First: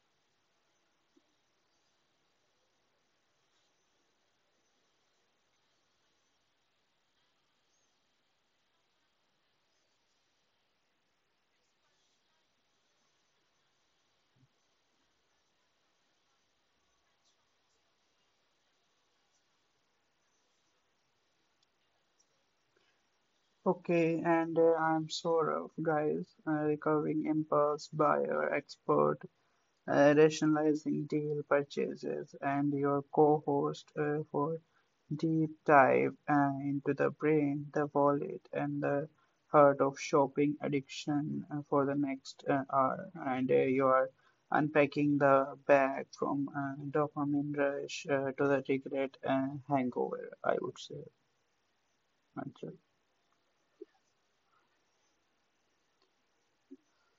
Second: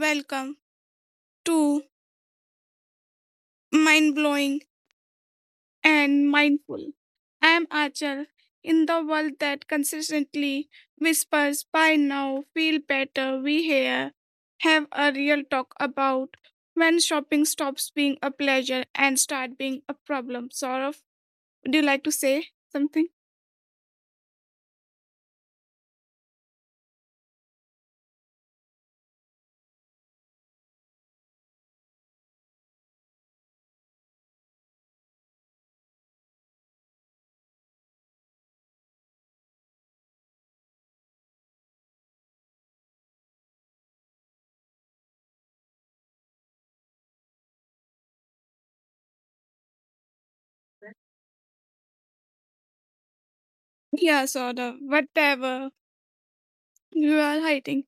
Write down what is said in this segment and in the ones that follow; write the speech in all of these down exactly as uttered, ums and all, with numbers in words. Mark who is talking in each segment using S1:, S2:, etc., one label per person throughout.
S1: welcome to Mind Blowing and Mindful. I am Achal. In the world that consistently whispers, by now, feel better, we here have a real talk about when shopping stops being a pleasure and start being a problem. Sort of. Would you like to say something?
S2: Okay, and uh, I'm sort of guys, a recovering impulse buyer expert, uh, rationalizing deal purchases, and your co-host uh, for deep dive uh, into the brain, the wallet, and the heart of shopping addiction uh, for the next uh, hour. And uh, you are unpacking the bag from uh, dopamine rush uh, to the regret uh, hangover, I would say. Manchal.
S1: Yeah, sort of. Whatever you are hiding.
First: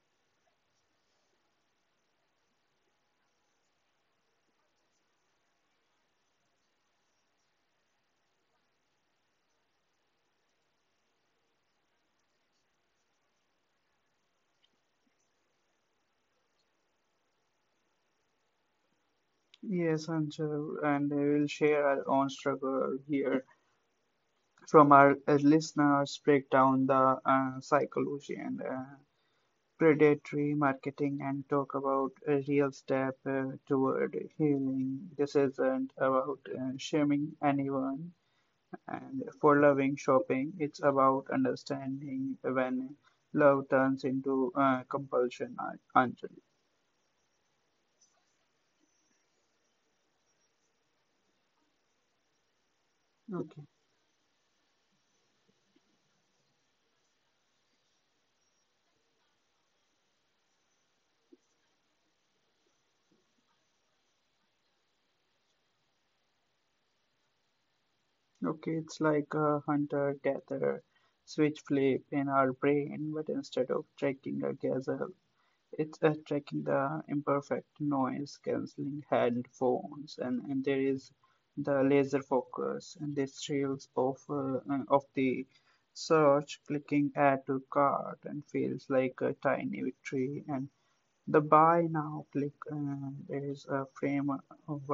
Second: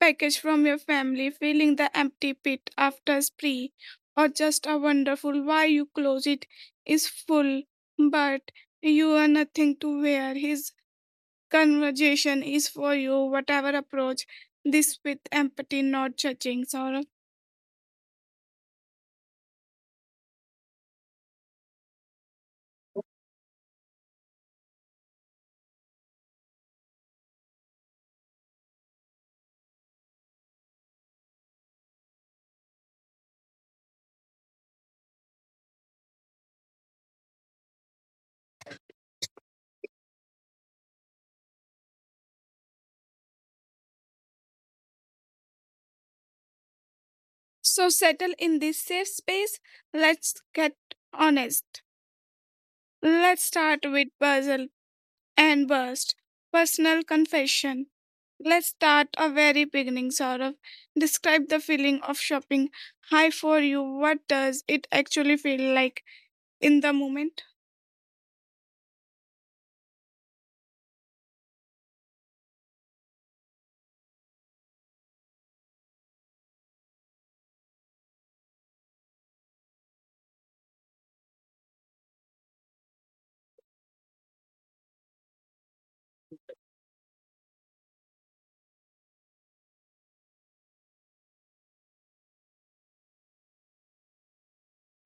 S1: Package from your family, filling the empty pit after a spree, or just a wonderful why you close it is full, but you are nothing to wear. His conversation is for you, whatever approach this with empathy, not judging, Saurabh.
S2: Yes, Anshul, and we will share our own struggle here from our uh, listeners, break down the uh, psychology and uh, predatory marketing, and talk about a real step uh, toward healing. This isn't about uh, shaming anyone and for loving shopping, it's about understanding when love turns into uh, compulsion, Anjali.
S1: So settle in this safe space. Let's get honest. Let's
S2: Okay.
S1: start with puzzle and burst. Personal confession. Let's start a very beginning, Saurav. Describe the feeling of shopping high for you. What does it actually feel like in the moment?
S2: Okay, it's like a hunter gatherer switch flip in our brain, but instead of tracking a gazelle, it's uh, tracking the imperfect noise cancelling headphones, and, and there is the laser focus and the trails of uh, uh, of the search clicking add to cart and feels like a tiny victory. And the Buy Now click uh, is a framework of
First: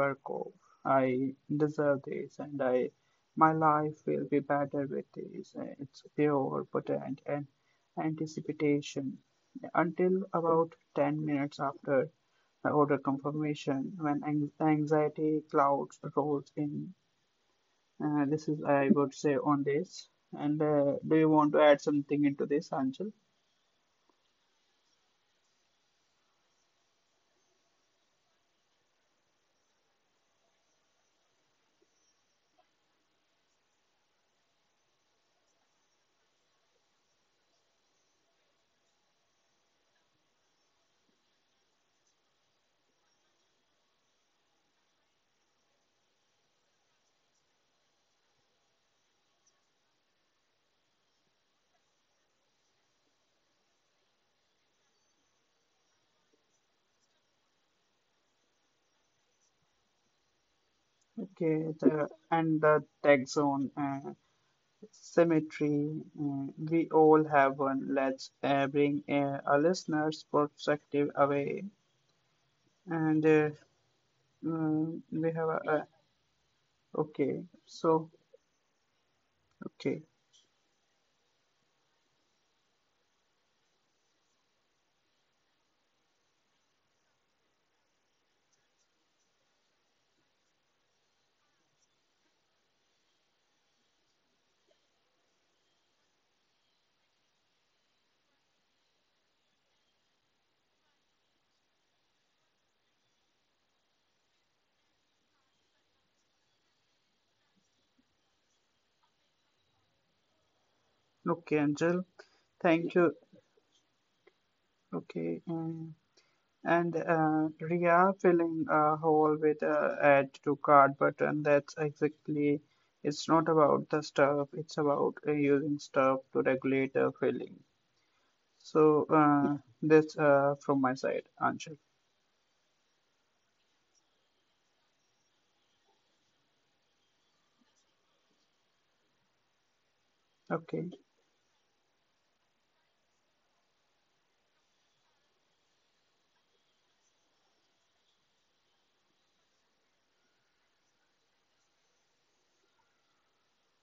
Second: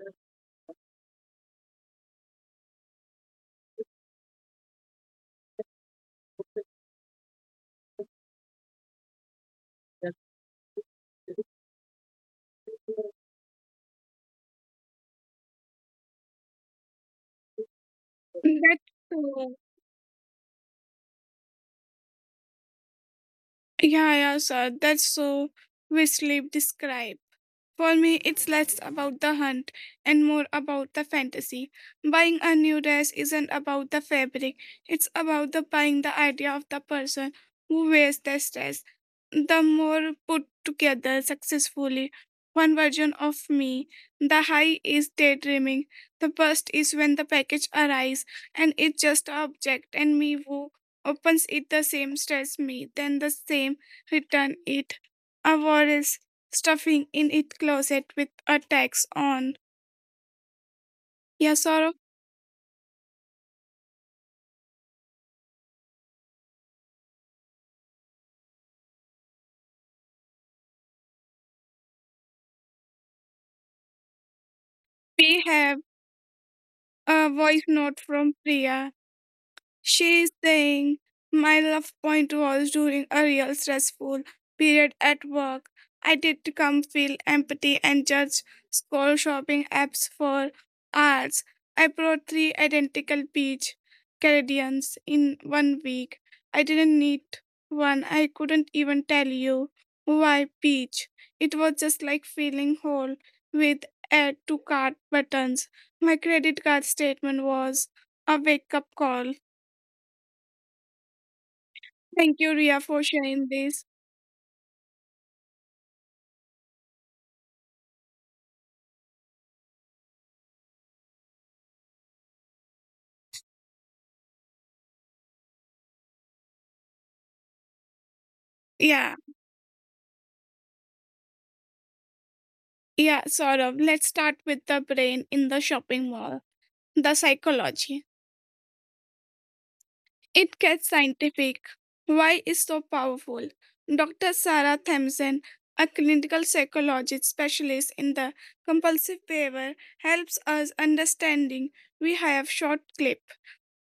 S2: I deserve this and I my life will be better with this. Uh, It's pure, potent, and anticipation. Until about ten minutes after order confirmation, when anxiety clouds rolls in. Uh, this is,
S1: That's
S2: I would say,
S1: so.
S2: on this. And uh, do you want to add something into this, Angel?
S1: Yeah, yeah, sir. That's so. We sleep. Describe. For me, it's less about the hunt and more about the fantasy. Buying a new dress isn't about the fabric. It's about the buying the idea of the person who wears this dress. The more put together successfully one version of me, the high is daydreaming, the bust is when the package arrives and it's just an object, and me who opens it the same stress me, then the same return it. A war is stuffing in it closet with a tax on. Yeah,
S2: Okay,
S1: sorrow.
S2: the, and the tag zone. Uh, symmetry. Mm, We all have one. Let's uh, bring uh, our listeners' perspective away. And uh, mm, we
S1: We
S2: have a,
S1: have
S2: a
S1: a
S2: okay.
S1: voice note
S2: So
S1: from Priya.
S2: okay,
S1: She's saying, My love point was during a real stressful period at work. I did come feel empathy and judge score shopping apps for hours. I bought three identical peach Canadians in one week. I didn't need one. I couldn't even tell you why peach. It was just like filling hole with add to cart buttons. My credit card statement was a wake up call.
S2: okay, Angel.
S1: Thank you,
S2: Thank
S1: Ria,
S2: you.
S1: for sharing this.
S2: Okay. mm. And uh, Ria filling a hole with a add to cart button. That's exactly. It's not about the stuff. It's about uh, using stuff to regulate the filling. So
S1: Yeah,
S2: uh, that's uh, from my side, Angel.
S1: yeah, sort of. Let's start with the brain in the shopping mall, the psychology. It
S2: Okay.
S1: gets scientific. Why is so powerful? Doctor Sarah Thompson, a clinical psychologist specialist in the compulsive behavior, helps us understanding. We have short clip.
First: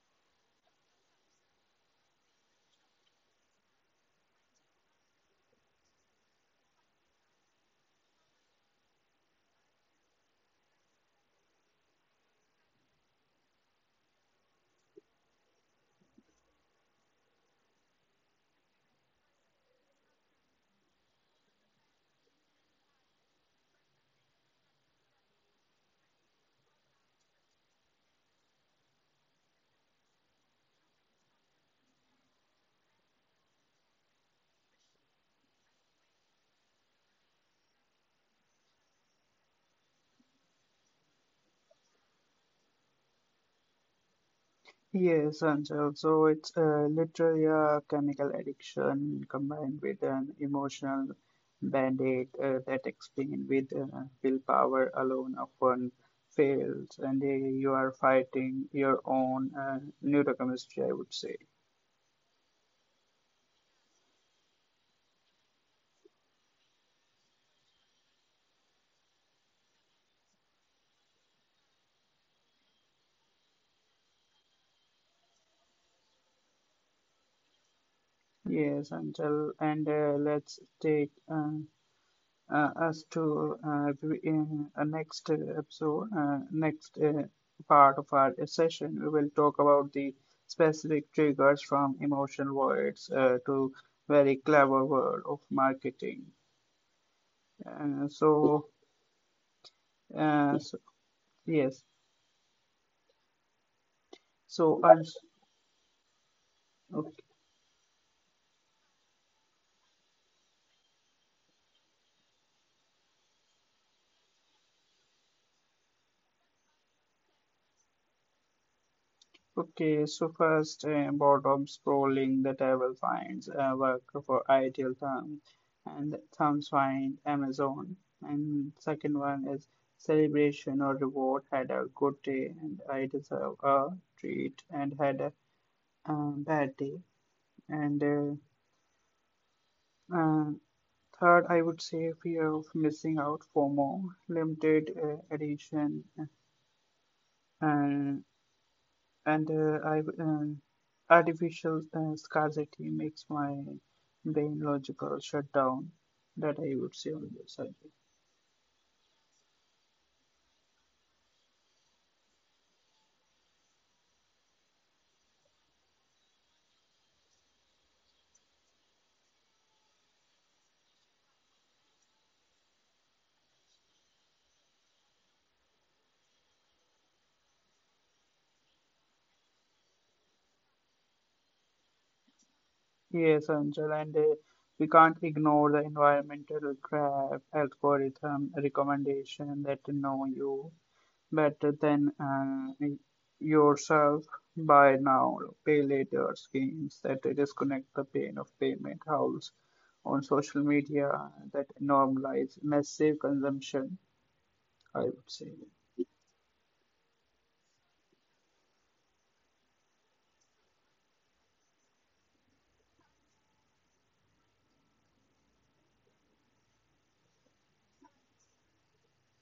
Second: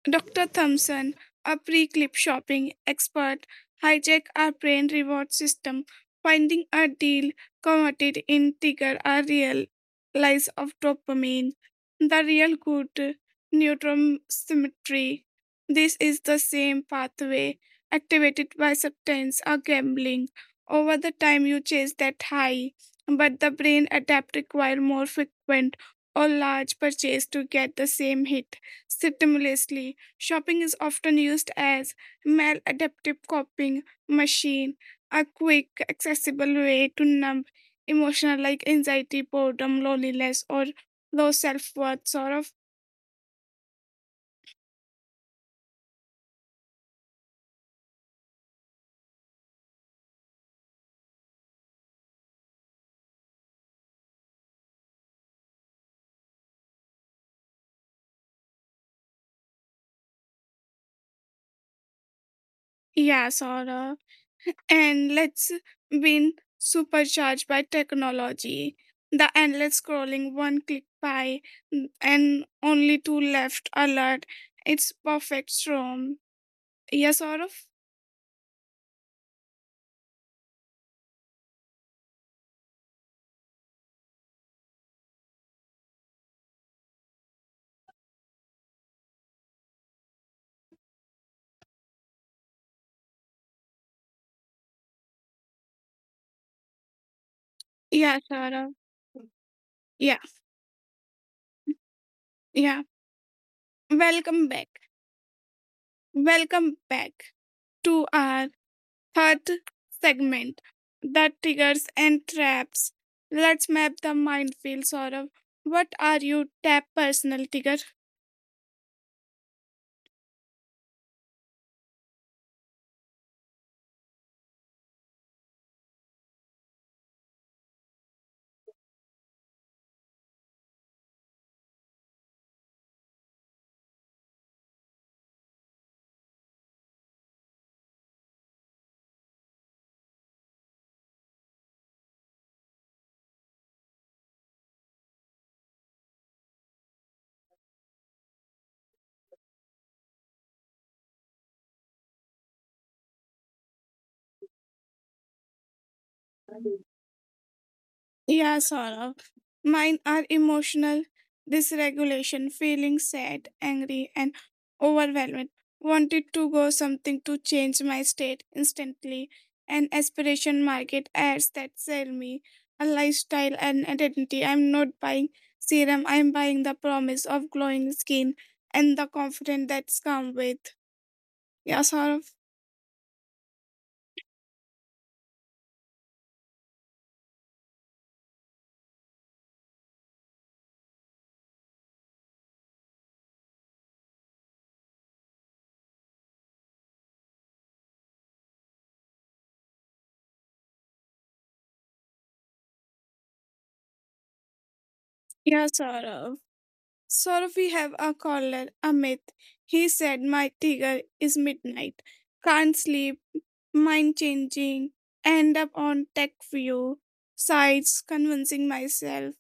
S1: Doctor Thompson, a pre clip shopping expert, hijacked our brain reward system, finding a deal converted in trigger a real lies of dopamine, the real good neurotransmitter. This is the same pathway activated by substance or gambling. Over the time you chase that high, but the brain adapt require more frequent or large purchase to get the same hit. Simultaneously, shopping is often used as maladaptive coping machine, a quick, accessible way to numb emotional like anxiety, boredom, loneliness, or low self-worth. Sort of.
S2: Yes, Anshul. So it's uh, literally a chemical addiction combined with an emotional band-aid uh, that explain with uh, willpower alone often fails, and uh, you are fighting your own uh, neurochemistry, I would say.
S1: Yeah sort of And let's been supercharged by technology, the endless scrolling, one click by, and only two left alert. It's perfect storm. yeah sort of
S2: Yes, Anshul. And uh, let's take uh, uh, us to uh, in uh, next uh, episode, uh, next uh, part of our session, we will talk about the specific triggers from emotional words uh, to very clever world of marketing. Uh,
S1: yeah sort
S2: so,
S1: of yeah
S2: uh, so, yes,
S1: yeah Welcome back.
S2: so I
S1: Welcome back
S2: Okay.
S1: to our third segment, the triggers and traps. Let's map the minefield, Saurav. What are your tap personal trigger?
S2: Okay, so first, uh, bottom scrolling, the table finds a work for ideal thumb, and the thumbs find Amazon. And second one is celebration or reward. Had a good day, and I deserve a treat, and had a um, bad day. And uh, uh, Third, I would say fear of missing out, FOMO, limited uh, edition, uh, and uh, I, um, artificial uh, scarcity makes my brain logical shutdown that I would say on this subject.
S1: Yeah, Saurabh. Mine are emotional dysregulation, feeling sad, angry, and overwhelmed. Wanted to go something to change my state instantly. An aspiration market ads that sell me a lifestyle and identity. I'm not buying serum, I'm buying the promise of glowing skin and the confidence that's come with. Yeah, Saurabh.
S2: Yes, Angel, and uh, we can't ignore the environmental graph algorithm recommendation that know you better than uh, yourself by now. Pay later schemes that disconnect the pain of payment howls on social media that normalize massive consumption I would say.
S1: Yeah, Saurabh. Sir, we have a caller, Amit. He said, My tiger is midnight. Can't sleep, mind changing, end up on tech view, sites, convincing myself,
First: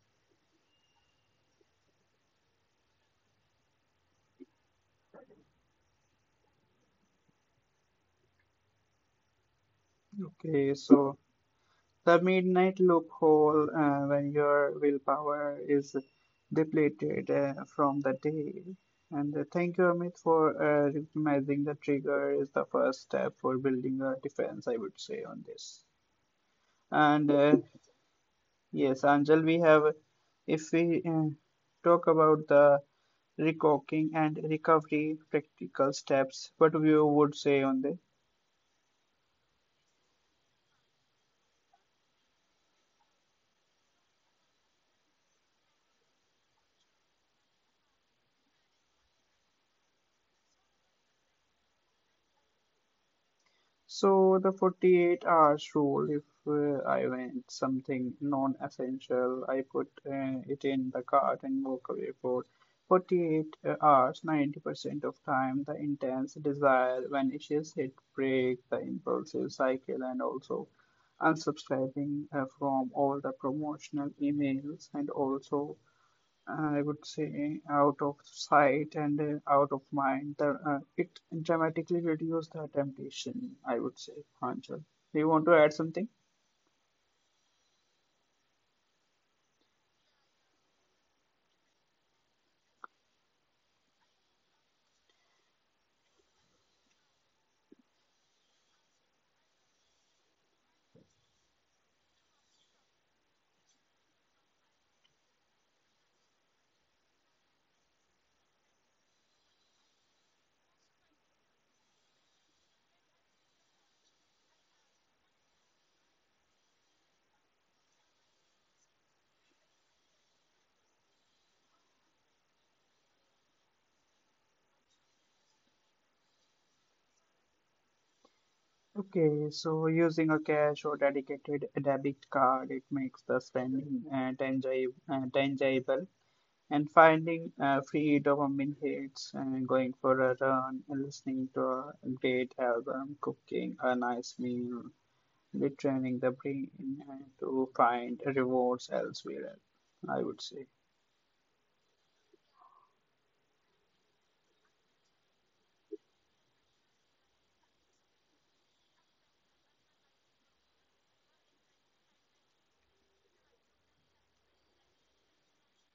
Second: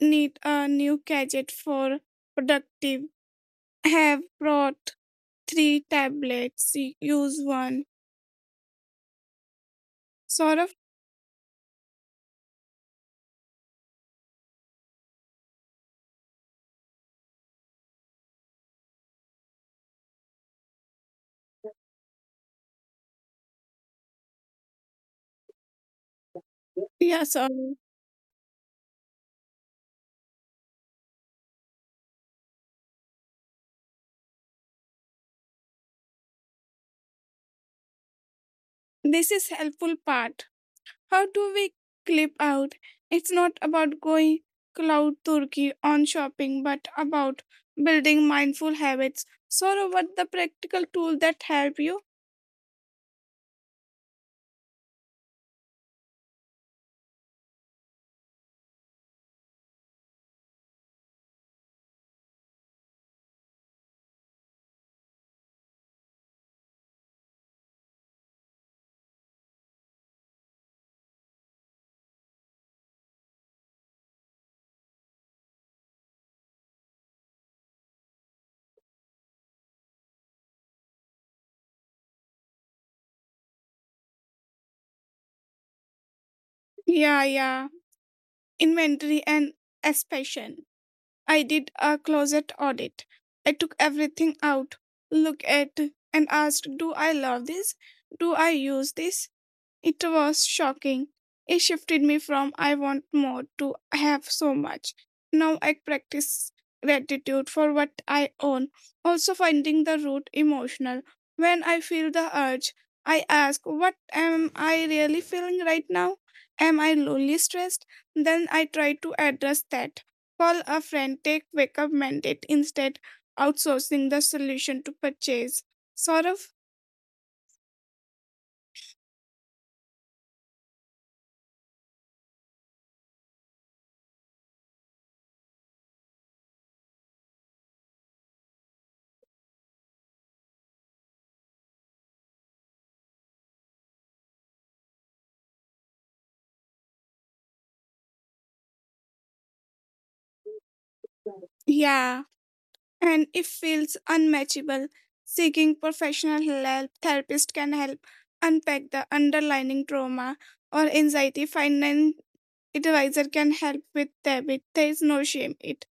S1: need a new gadget for productive. Have brought three tablets, use one. Sort of,
S2: Okay, so the midnight loophole uh, when your willpower is depleted uh, from the day. And uh, thank you, Amit, for uh, recognizing the trigger is the first step for building a defense, I would say, on this.
S1: yeah,
S2: And uh,
S1: sorry.
S2: yes, Anjal, we have, if we uh, talk about the recocking and recovery practical steps, what you would say on this?
S1: This is helpful part. How do we clip out? It's not about going cloud turkey on shopping, but about building mindful habits. So, what the practical tool that help you?
S2: So the forty-eight hours rule, if uh, I went something non-essential, I put uh, it in the cart and walk away for forty-eight uh, hours, ninety percent of time, the intense desire vanishes, it breaks the impulsive cycle and also unsubscribing uh, from all the promotional emails and also I would say out of sight and uh, out of mind. The, uh, it dramatically reduces the temptation, I would say, Pranjal. Do you want to add something?
S1: Yeah, yeah. Inventory and expansion. I did a closet audit. I took everything out, looked at, and asked, "Do I love this? Do I use this? It was shocking. It shifted me from I want more to I have so much. Now I practice gratitude for what I own, also finding the root emotional. When I feel the urge, I ask, What am I really feeling right now? Am I lonely, stressed? Then I try to address that. Call a friend, take wake up mandate instead, outsourcing the solution to purchase. Sort of,
S2: Okay, so using a cash or dedicated debit card, it makes the spending uh, tangible, uh, tangible and finding uh, free dopamine hits and going for a run and listening to a great album, cooking a nice meal, be training the brain to find rewards elsewhere, I would say.
S1: yeah. And if feels unmatchable. Seeking professional help, therapist can help unpack the underlying trauma or anxiety. Finance advisor can help with debit. There is no shame it.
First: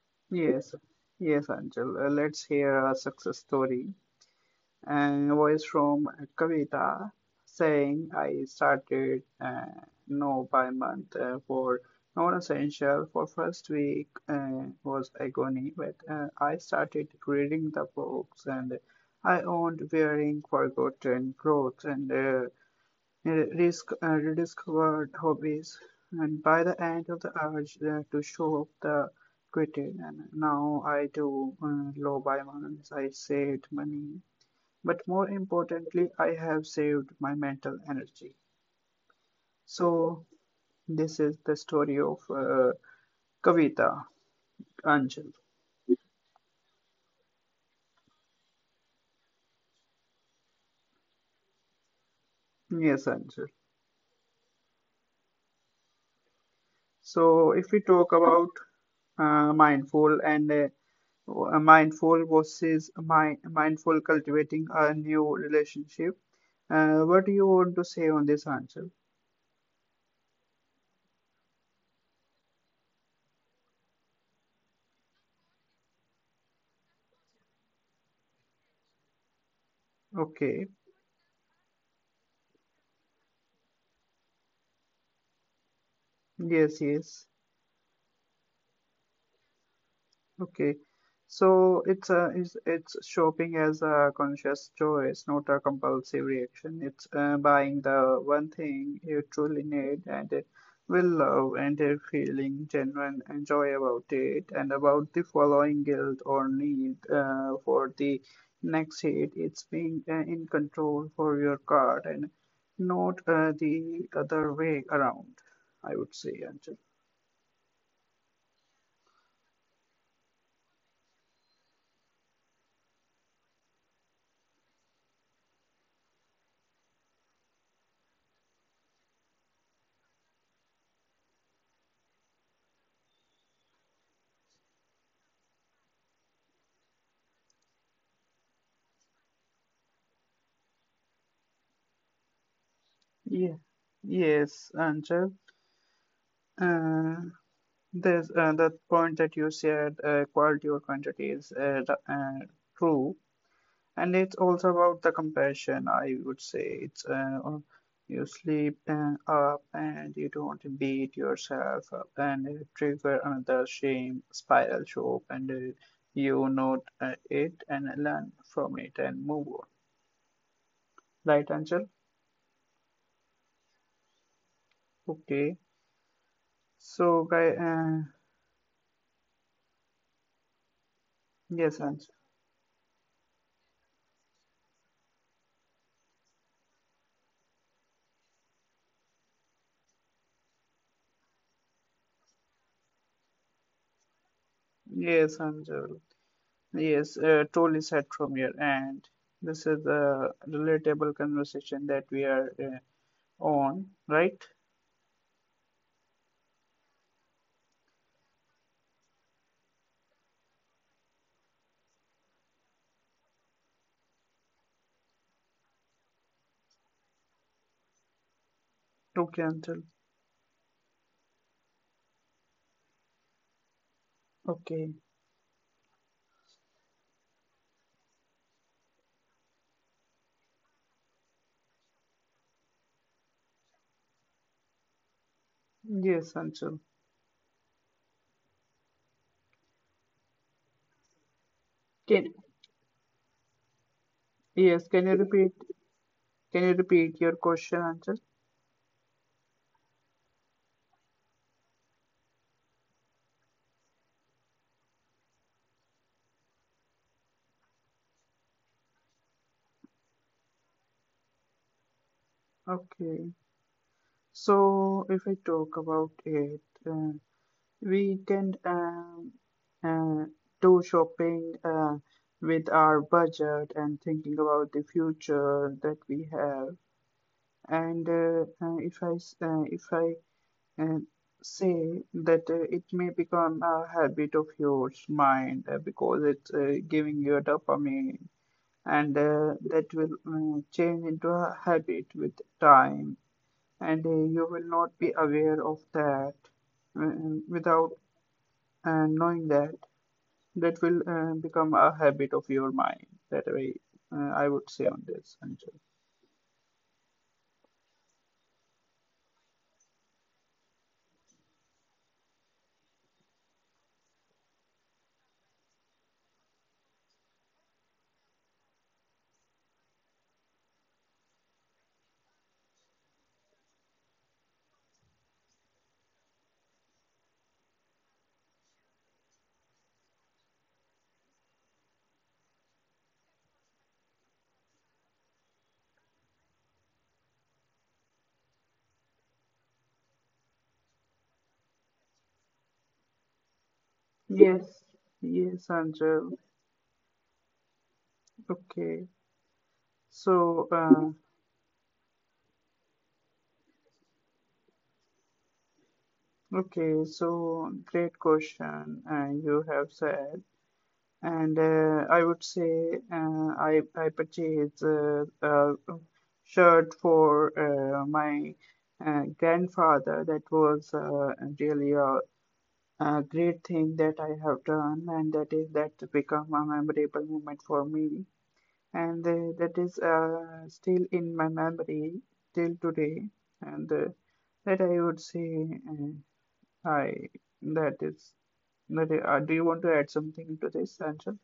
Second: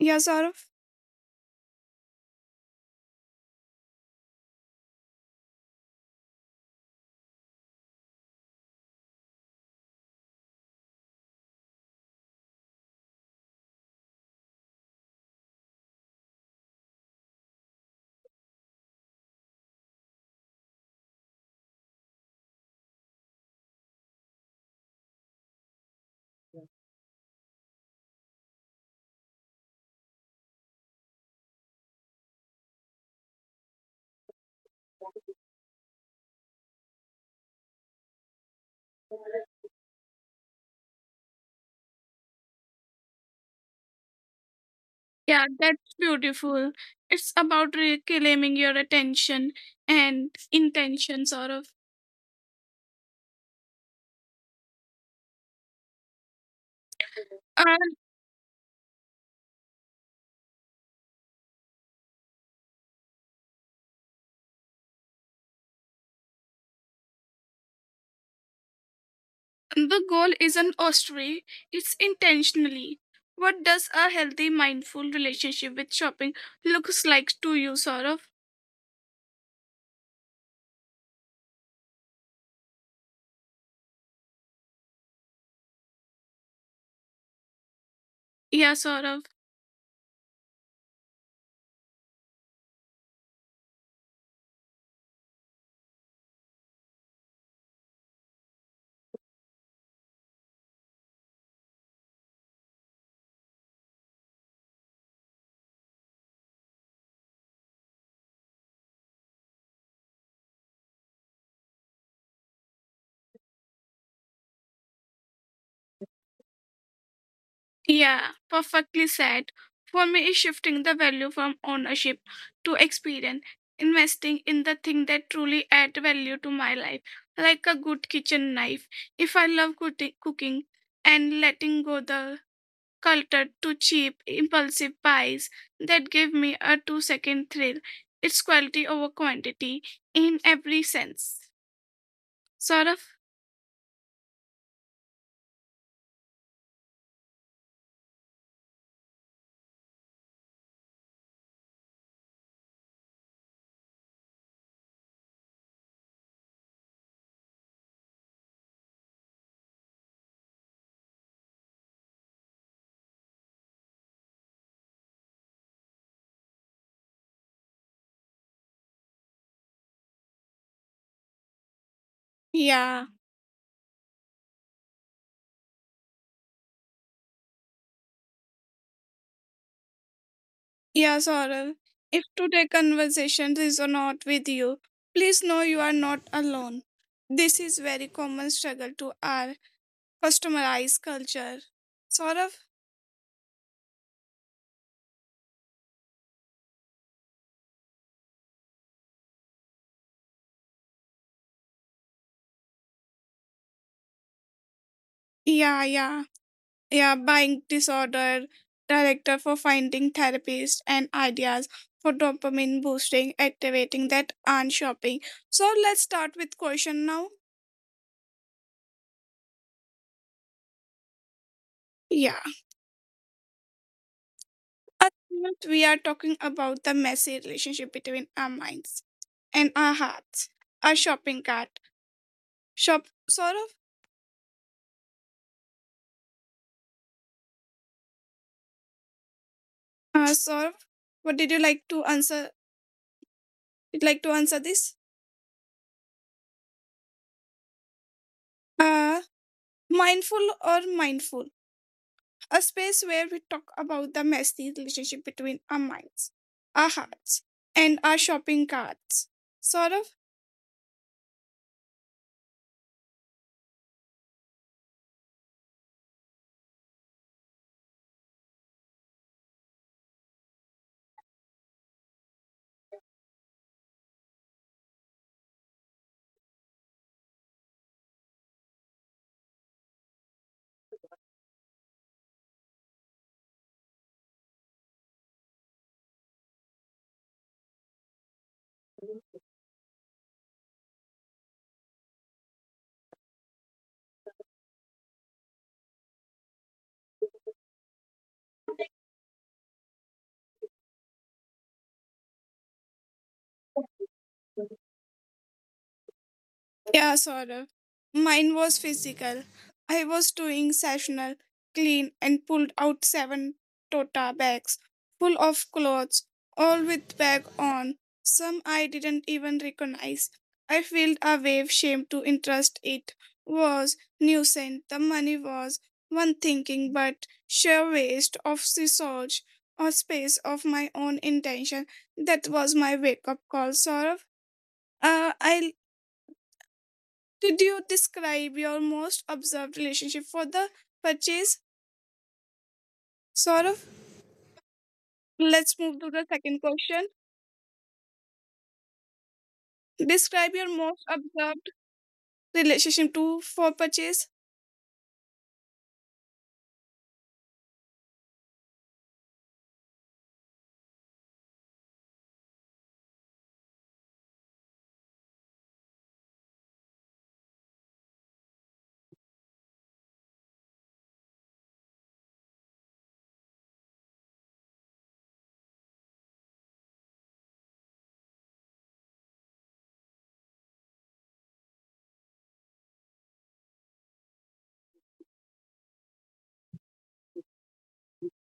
S1: Yeah, Saurav?
S2: Yes, yes, Anjal. Uh, Let's hear a success story. And voice from Kavita saying, I started uh, no by month uh, for non essential. For first week uh, was agony, but uh, I started reading the books and I owned wearing forgotten clothes and uh, risk, uh, rediscovered hobbies, and by the end of the urge uh, to show up the quitted. And now I do uh, low by months. I saved money, but more importantly, I have saved my mental energy. So this is the story of uh, Kavita Anjal.
S1: Yeah, that's beautiful. It's about reclaiming your attention and intention, Saurav.
S2: Yes, Anjal. So if we
S1: And
S2: talk about uh, mindful and uh, a mindful versus mind, mindful cultivating a new relationship. Uh, what do you want to say on this answer?
S1: the goal isn't austerity; it's intentionally. What does a healthy, mindful relationship with shopping looks
S2: Okay,
S1: like to you, Saurav?
S2: yes, yes.
S1: Yeah, sort of.
S2: Okay, so it's a it's, it's shopping as a conscious choice, not a compulsive reaction. It's uh, buying the one thing you truly need and uh, will love, and uh, feeling genuine and joy about it, and about the following guilt or need uh, for the next hit. It's being uh, in control for your card and not uh, the other way around. I would say, Anjal.
S1: Yeah, perfectly said. For me, is shifting the value from ownership to experience, investing in the thing that truly add value to my life, like a good kitchen knife. If I love cooki- cooking and letting go the culture to cheap, impulsive buys that give me a two-second thrill, it's quality over quantity in every sense. Sort of.
S2: Yeah. Yes, Anjal. Uh, There's uh, the point that you said uh, quality or quantity is uh, the- uh, true, and it's also about the compassion. I would say it's uh, or you sleep uh, up and you don't beat yourself up and uh, trigger another shame spiral show up and uh, you note uh, it and learn from it and move on. Right, Angel?
S1: Yeah.
S2: Okay. So, guy, uh,
S1: Yeah,
S2: yes, Angel.
S1: Saurabh. If today conversation resonate with you, please know you are not alone. This is very common struggle to our customized culture. Saurabh?
S2: Yes, Angel. Yes, uh, totally said from here, and this is a relatable conversation that we are uh, on, right?
S1: Yeah, yeah. Yeah, buying disorder, director for finding therapists and ideas for dopamine boosting, activating that and shopping. So let's start with question now.
S2: True, Anshul.
S1: Yeah.
S2: Okay.
S1: At first, we are talking about the messy relationship between our minds in our hearts. Our shopping cart. Shop Saurav?
S2: Yes, Anshul.
S1: Uh Saurav, what did you like to
S2: Can
S1: answer you'd like to answer
S2: yes, can you
S1: this?
S2: repeat? Can you repeat your question, Anshul?
S1: Uh mindful or mindful? A space where we talk about the messy relationship between our minds, our hearts, and our shopping carts. Saurav?
S2: Okay. So if I talk about it, uh, we can um, uh, do shopping uh, with our budget and thinking about the future that we have. And uh, uh, if I s- uh, If I uh, say that uh, it may become a habit of yours mind uh, because it's uh, giving you dopamine and uh, that will uh, change into a habit with time and uh, you will not be aware of that uh, without uh, knowing that that will uh, become a habit of your mind that way uh, I would say on this Anjal.
S1: Yeah, Saurabh. Mine was physical. I was doing sessional clean and pulled out seven tota bags full of clothes, all with bag on. Some I didn't even recognize. I felt a wave shame to interest it was nuisance. The money was one thinking but sheer waste of resource or space of my own intention. That was my wake up call, Saurabh. Uh, I did you describe your most observed relationship for the purchase? Sort of.
S2: Yes, yes,
S1: Let's move
S2: Anjal.
S1: to the second question.
S2: Okay. So,
S1: Describe your
S2: uh,
S1: most observed relationship to for purchase.
S2: okay, so great question uh, you have said, and uh, I would say uh, I I purchased a, a shirt for uh, my uh, grandfather. That was uh, really a, a great thing that I have done, and that is that become a memorable moment for me, and uh, that is uh, still in my memory till today, and uh, that I would say. Uh, Hi, that is. That is uh, do you want to add something to this, Anshul?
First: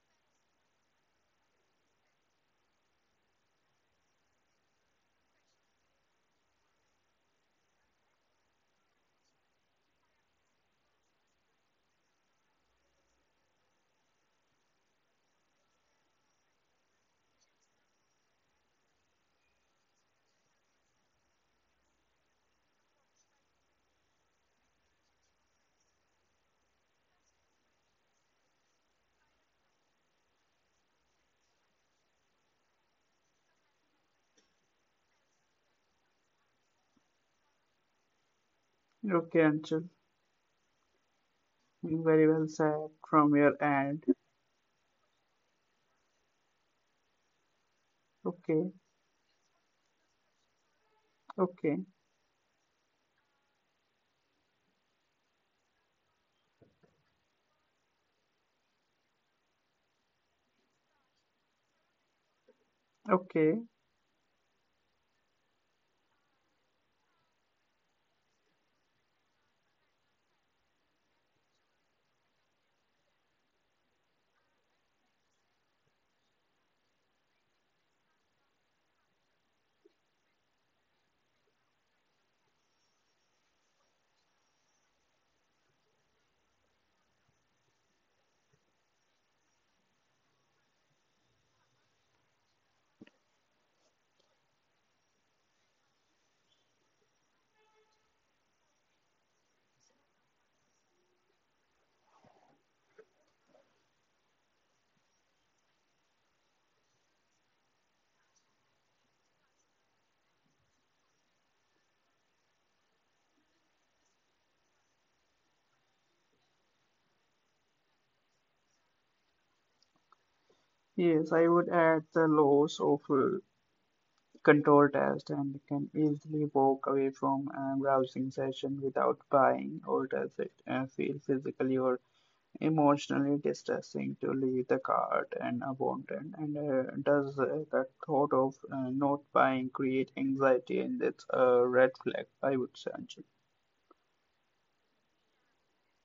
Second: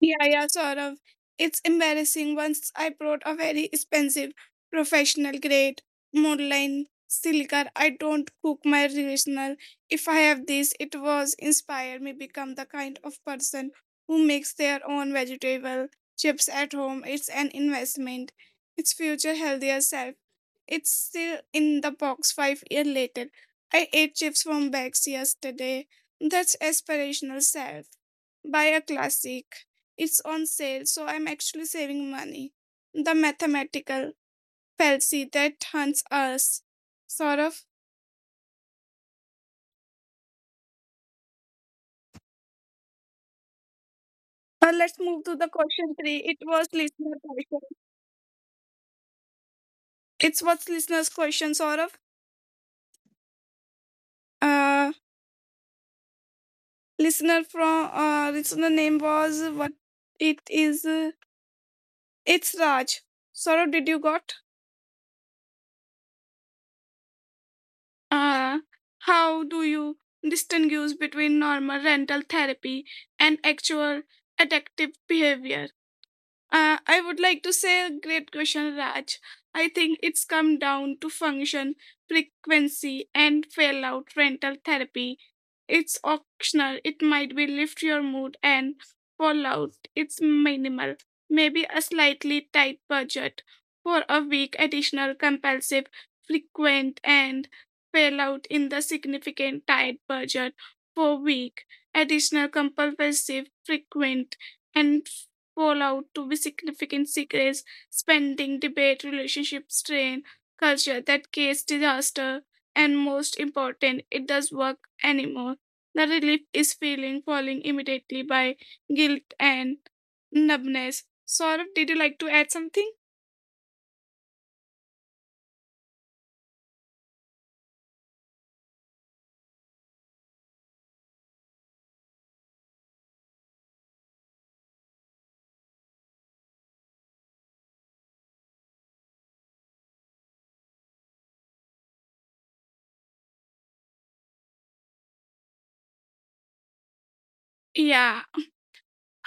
S1: Yeah, yeah, sort of. It's embarrassing. Once I brought a very expensive, professional grade, moonline silica. I don't cook my original. If I have this, it was inspired me become the kind of person who makes their own vegetable chips at home. It's an investment. It's future healthier self. It's still in the box five year later. I ate chips from bags yesterday. That's aspirational self. Buy a classic it's on sale, so I'm actually saving money. The mathematical fallacy that hunts us. Sort of.
S2: Okay, Anshul. Very well said from your
S1: Uh, let's
S2: end.
S1: move to the question three. It was listener question.
S2: Okay,
S1: It's what's listener's question, sort of.
S2: okay,
S1: Uh, listener from uh, listener name was what it is. Uh, it's Raj. Sort of. Did you got?
S2: okay.
S1: Uh, how do you distinguish between normal rental therapy and actual addictive behavior? Uh, I would like to say a great question, Raj. I think it's come down to function, frequency, and fail out rental therapy. It's optional. It might be lift your mood and fallout. It's minimal. Maybe a slightly tight budget for a week additional compulsive frequent and fallout in the significant tight budget for week additional compulsive frequent and fallout to be significant secrets spending debate relationship strain culture that case disaster and most important it does work anymore the relief is feeling falling immediately by guilt and numbness. Saurav, did you like to add something?
S2: Yes, I would add the loss of uh, control test and you can easily walk away from a browsing session without buying or does it uh, feel physically or emotionally distressing to leave the cart and abandoned and uh, does uh, the thought of uh, not buying create anxiety and it's a red flag I would say Anjali.
S1: Yeah.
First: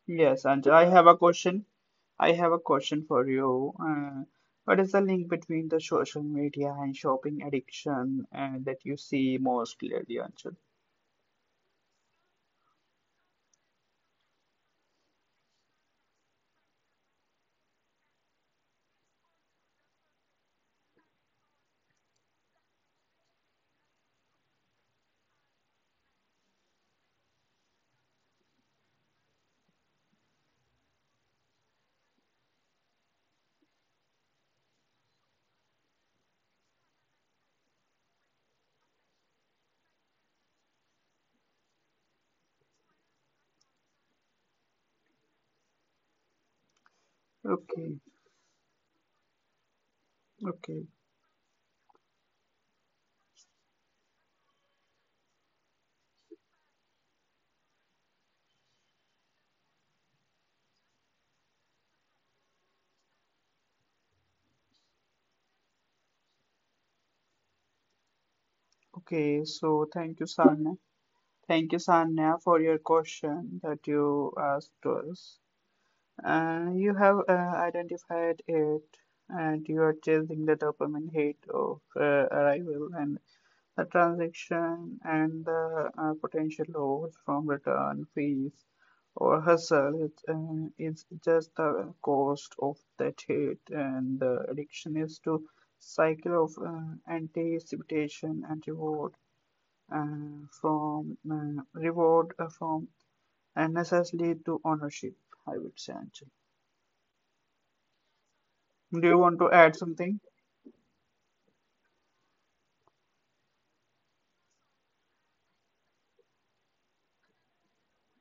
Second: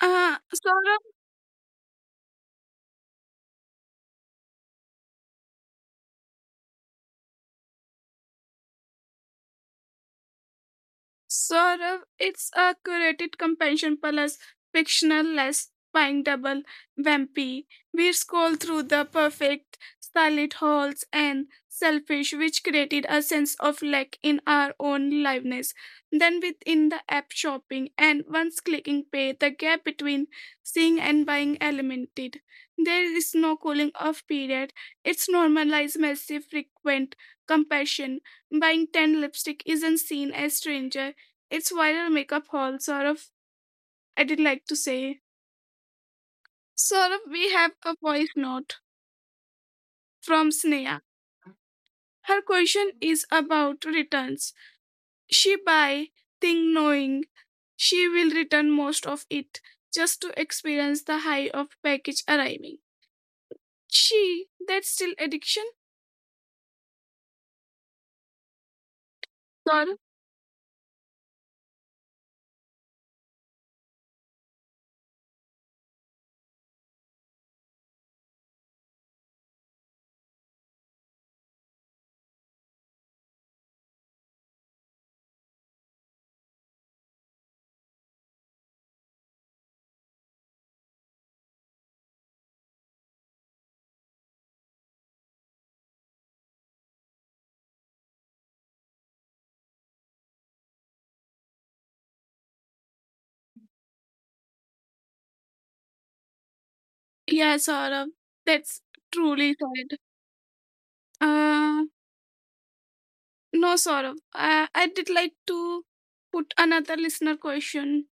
S1: Uh,
S2: Yes Anjali, I
S1: Saurav,
S2: have a question I have a question for you uh, what is the link between the social media and shopping addiction uh, that you see most clearly Anjali?
S1: Saurav, it's a curated companion plus fictional less buying double vampy. We scroll through the perfect silent halls and selfish, which created a sense of lack in our own liveness. Then within the app shopping and once clicking pay, the gap between seeing and buying eliminated. There is no cooling off period. It's normalized massive frequent compassion buying ten lipstick isn't seen as strange it's viral makeup haul, Saurav. I did like to say. Saurav, we
S2: Okay
S1: have a voice note
S2: okay
S1: from Sneha. Her question is about returns. She buy thing knowing she will return most of it just to experience the high of package arriving. She, that's still addiction?
S2: okay so
S1: Saurav?
S2: thank you Sana. Thank you, Sanya, for your question that you asked us. Uh, you have uh, identified it, and you are chasing the dopamine hit of uh, arrival and the transaction and the uh, potential loss from return fees or hustle. It, uh, it's just the cost of that hit, and the addiction is to cycle of uh, anticipation and reward uh, from uh, reward uh, from unnecessarily to ownership. I would say, Anjali.
S1: Yeah, Saurav. That's
S2: Do you want to
S1: truly
S2: add
S1: sad.
S2: something?
S1: Uh, no, Saurav. I, I did like to put another listener question.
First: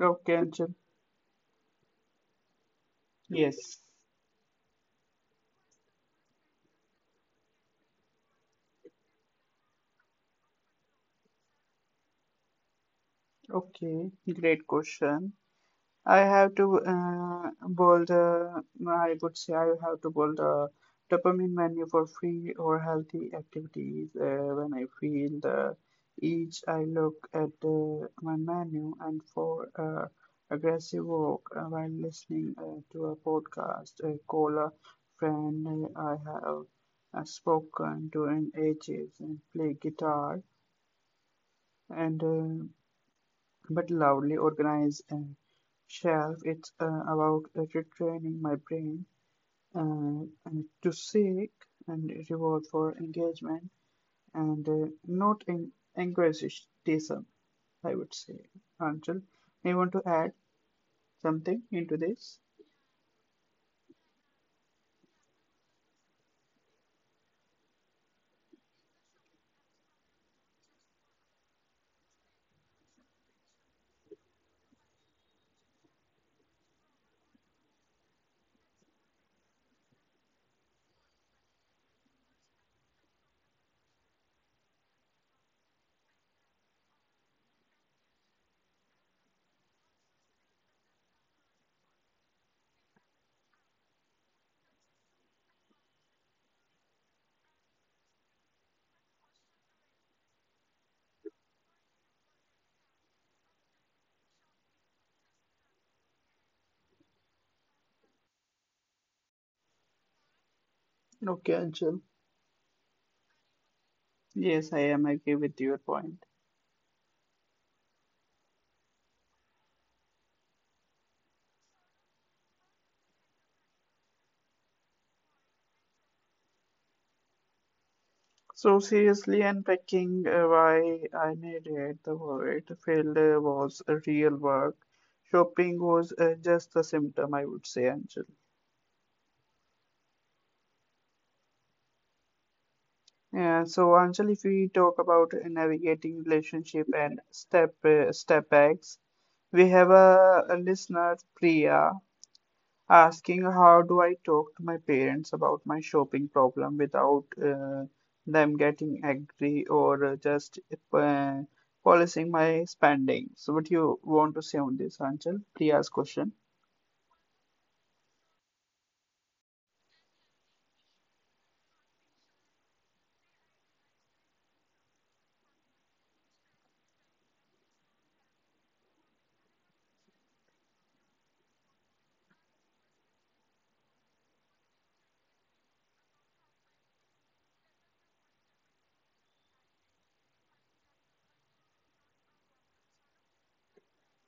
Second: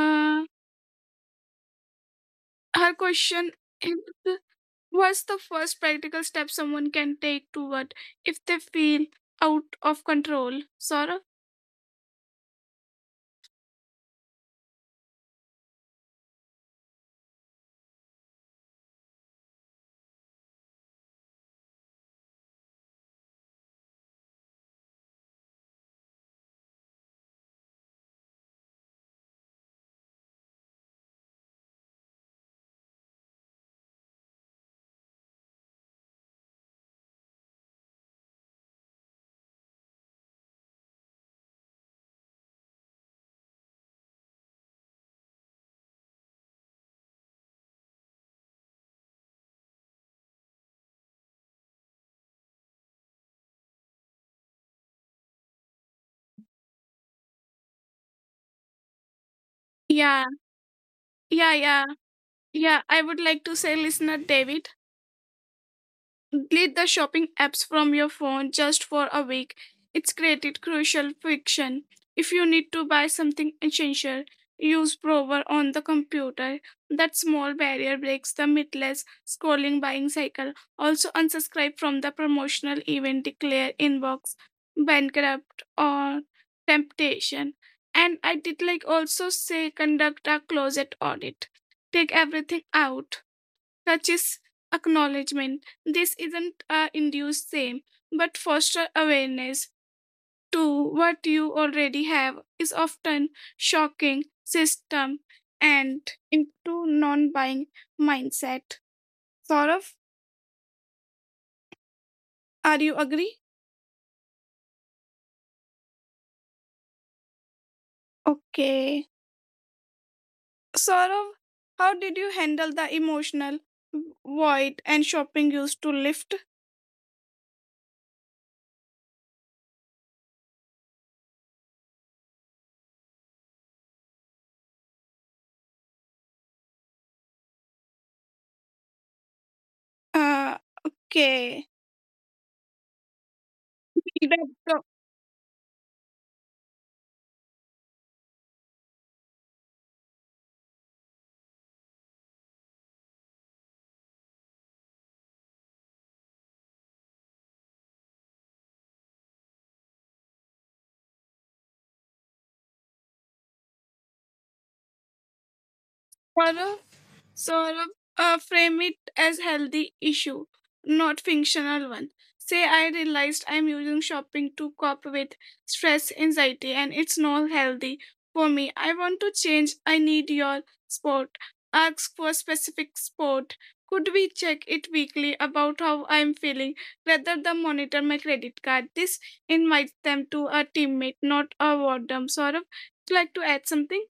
S2: Okay, Anchal.
S1: her question
S2: Yes.
S1: is what's the first practical step someone can take toward if they feel out of control. Sort of.
S2: Okay, great question. I have to uh, bold. Uh, I would say I have to bold the dopamine menu for free or healthy activities. Uh, when I feel the each, I look at uh, my menu and for uh, aggressive walk uh, while listening uh, to a podcast. Uh, call a friend uh, I have uh, spoken to in ages and play guitar and. Uh, but loudly organized and shelf. It's uh, about uh, retraining my brain uh, and to seek and reward for engagement and uh, not in anglicism, I would say. Anchal, you want to
S1: yeah
S2: add
S1: yeah
S2: something
S1: yeah
S2: into this?
S1: yeah I would like to say listener David, delete the shopping apps from your phone just for a week. It's created crucial friction. If you need to buy something essential, use Prover on the computer. That small barrier breaks the mythless scrolling buying cycle. Also unsubscribe from the promotional event declare inbox, bankrupt or temptation. And I did like also say conduct a closet audit. Take everything out touches acknowledgement. This isn't a induced same, but foster awareness to what you already have is often shocking system and into non-buying mindset. Saurav,
S2: Okay, Anshul.
S1: are you agree?
S2: Yes, I am agree with your point.
S1: Okay. Saurav, how did you handle the emotional void and shopping used to lift?
S2: So seriously unpacking uh, why I made it the word field uh, was a real work. Shopping was uh, just a symptom, I would say, Anjali.
S1: Uh, okay.
S2: Yeah, so Anjali, if
S1: Read
S2: we talk
S1: up,
S2: about navigating relationship and step uh, step backs, we have a, a listener, Priya, asking how do I talk to my parents about my shopping problem without uh, them getting angry or uh, just uh, policing my spending. So, what you want to say on this, Anchal? Priya's question.
S1: Saurav. Saurabh, uh, frame it as healthy issue, not functional one. Say I realized I'm using shopping to cope with stress, anxiety, and it's not healthy for me. I want to change. I need your sport. Ask for specific sport. Could we check it weekly about how I'm feeling rather than monitor my credit card? This invites them to a teammate, not a boredom. Saurabh, would you like to add something?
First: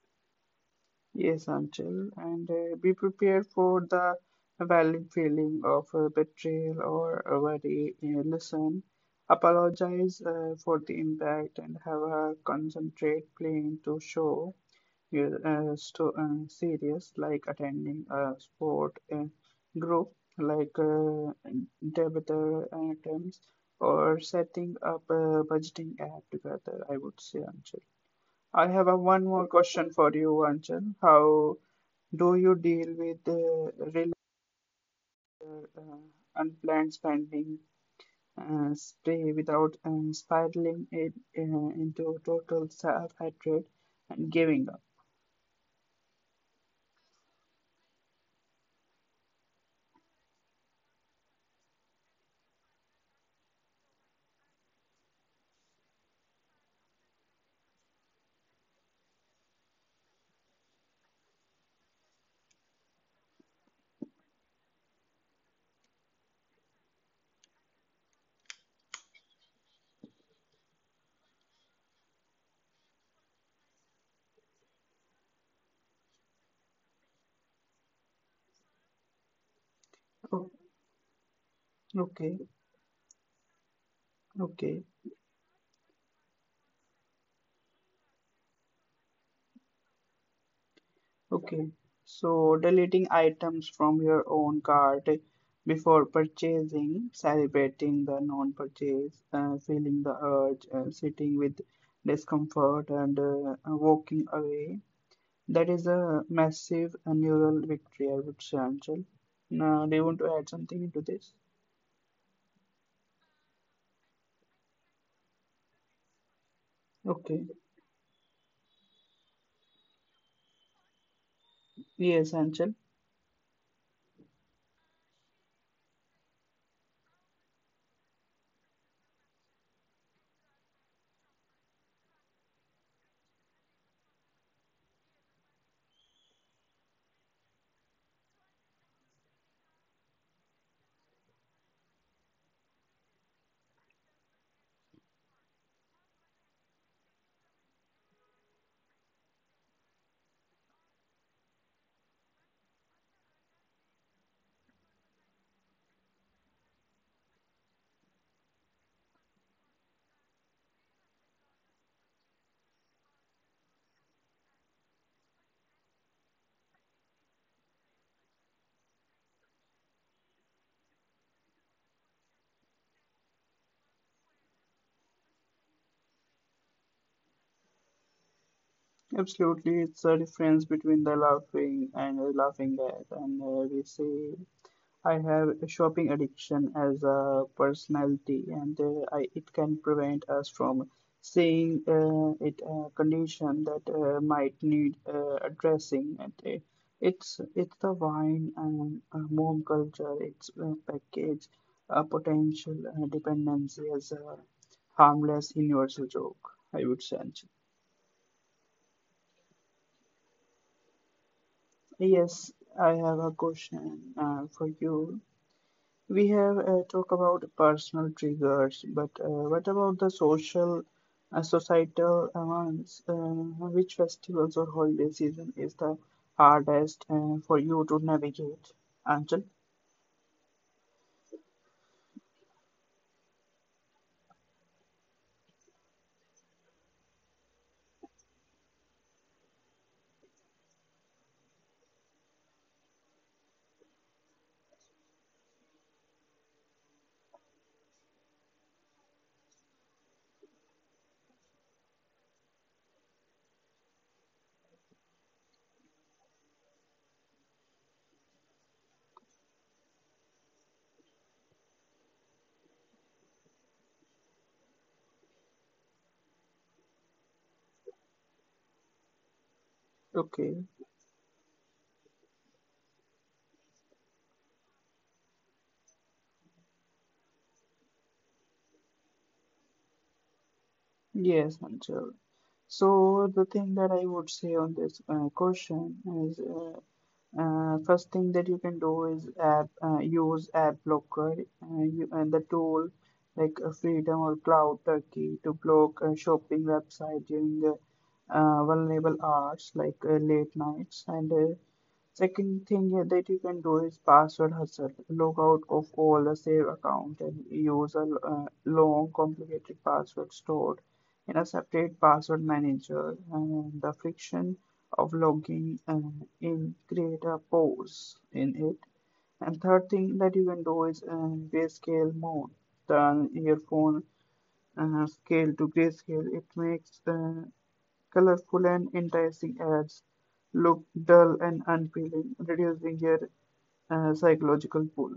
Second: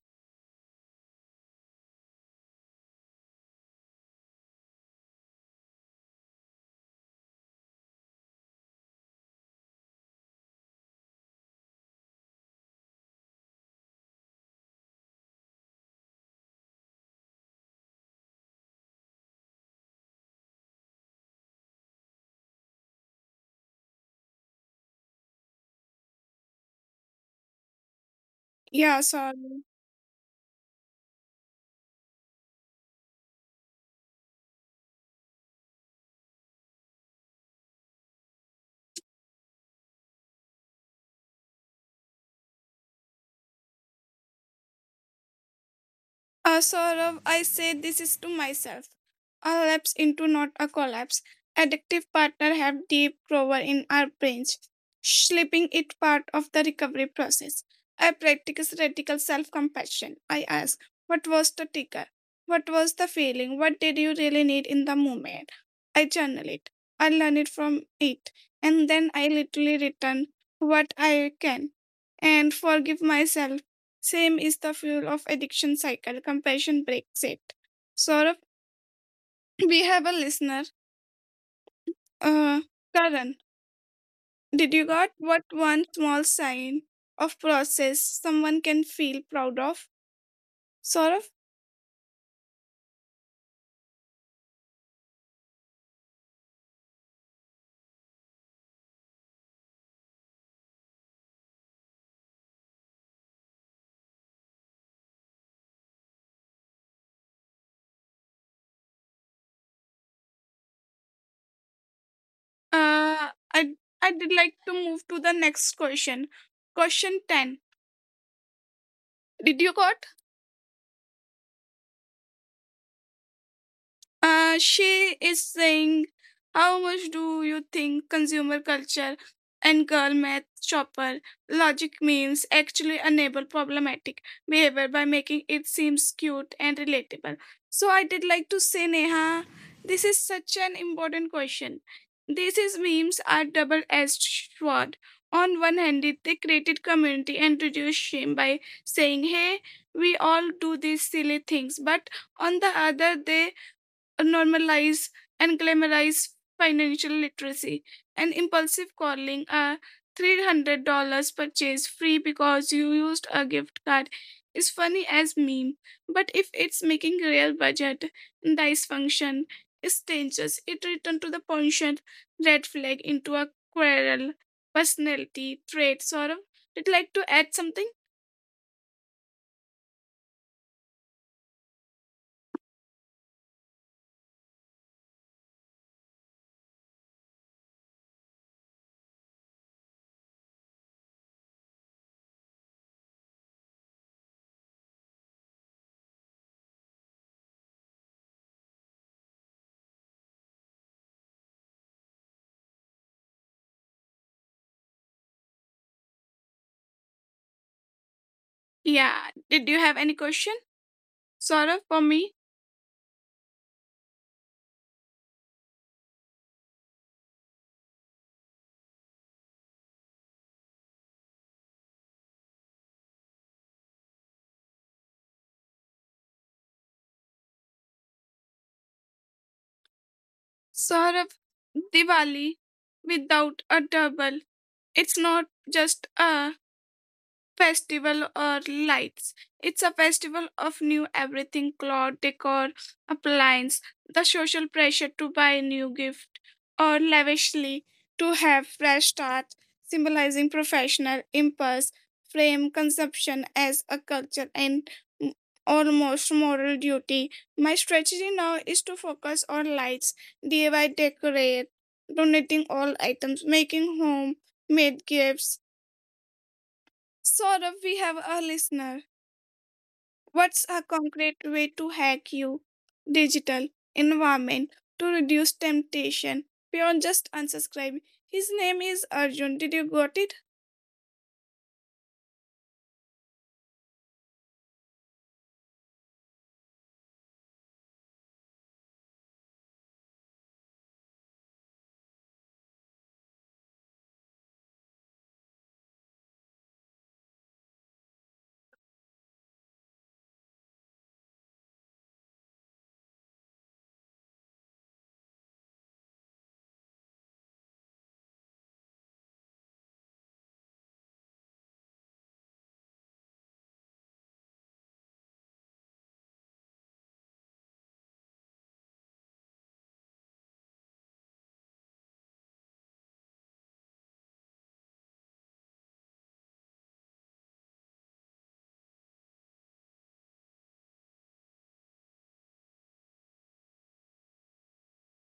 S2: Yes, Anchal, and uh, be prepared for the valid feeling of uh, betrayal or worry. Uh, listen, apologize uh, for the impact and have a concentrate plan to show you- uh, sto- uh, series like attending a sport uh, group like uh, debater items or setting up a budgeting app together, I would say, Anchal. I have
S1: Yeah,
S2: a one more
S1: sorry.
S2: question for you, Anchal. How do you deal with uh, real uh, unplanned spending uh, spree without um, spiraling it uh, into total self-hatred and giving up?
S1: A Saurav, I say this is to myself. A lapse into not a collapse. Addictive partner have deep grower in our brains. Sleeping it part of the recovery process. I practice radical self-compassion. I ask, what was the trigger? What was the feeling? What did you really need in the moment? I journal it. I learn it from it. And then I literally return what I can and forgive myself same is the fuel of addiction cycle. Compassion breaks it. Saurabh, we have a
S2: Oh,
S1: listener.
S2: okay,
S1: Uh, Karan, did you
S2: okay.
S1: got what one small sign of process someone can feel proud of? Saurabh,
S2: Okay, so deleting items from your own cart before purchasing, celebrating the non-purchase, uh, feeling the urge, uh, sitting with discomfort, and uh, uh, walking away. That is a massive uh, neural victory, I would say, Anshul. Now, do you want to add something into this?
S1: uh, I i did like to move to the next question. Question ten.
S2: Okay,
S1: Did you got
S2: yes, Anshul.
S1: Uh, she is saying, how much do you think consumer culture and girl math shopper logic memes actually enable problematic behavior by making it seems cute and relatable? So I did like to say, Neha, this is such an important question. These is memes are double-edged sword. On one hand, it- they created community and reduced shame by saying, "Hey, we all do these silly things," but on the other, they normalize and glamorize financial literacy and impulsive calling a three hundred dollars purchase free because you used a gift card is funny as meme, but if it's making real budget dysfunction is dangerous. It returns to the pension red flag into a quarrel personality trait sort of. Did you like to add something?
S2: Absolutely, it's a difference between the laughing and uh, laughing at, and uh, we say I have a shopping addiction as a personality, and uh, I, it can prevent us from seeing uh, it a condition that uh, might need uh, addressing. And uh, it's it's the wine and uh, mom culture. It's uh, package a potential uh, dependency as a harmless universal joke, I would say.
S1: Yeah, did you have any question sort for me?
S2: Yes, I have a question uh, for you. We have uh, talked about personal triggers, but uh, what about the social, uh, societal ones? Uh, which festivals or holiday season is the hardest uh, for you to navigate? Anchal?
S1: Saurabh, Diwali without a double. It's not just a festival or lights. It's a festival of new everything cloth, decor, appliance, the social pressure to buy new gift or lavishly to have fresh start, symbolizing professional impulse, frame consumption as a culture and m- almost moral duty. My strategy now is to focus on lights, D I Y decorate, donating all items, making home made gifts. Saurabh, we have a listener. What's a
S2: Okay.
S1: concrete way to hack your digital environment to reduce temptation beyond just unsubscribe? His name is Arjun. Did you got it?
S2: Yes, Anchal. So the thing that I would say on this uh, question is uh, Uh, first thing that you can do is app, uh, use ad blocker, uh, you, and the tool like uh, Freedom or Cloud Turkey to block uh, shopping website during uh, uh, vulnerable hours like uh, late nights and uh, second thing that you can do is password hustle. Log out of all the save account and use a uh, long, complicated password stored in a separate password manager. And the friction of logging uh, in create a pause in it. And third thing that you can do is uh, grayscale mode. Turn your phone uh, scale to grayscale. It makes uh, colorful and enticing ads look dull and unappealing, reducing your uh, psychological pull.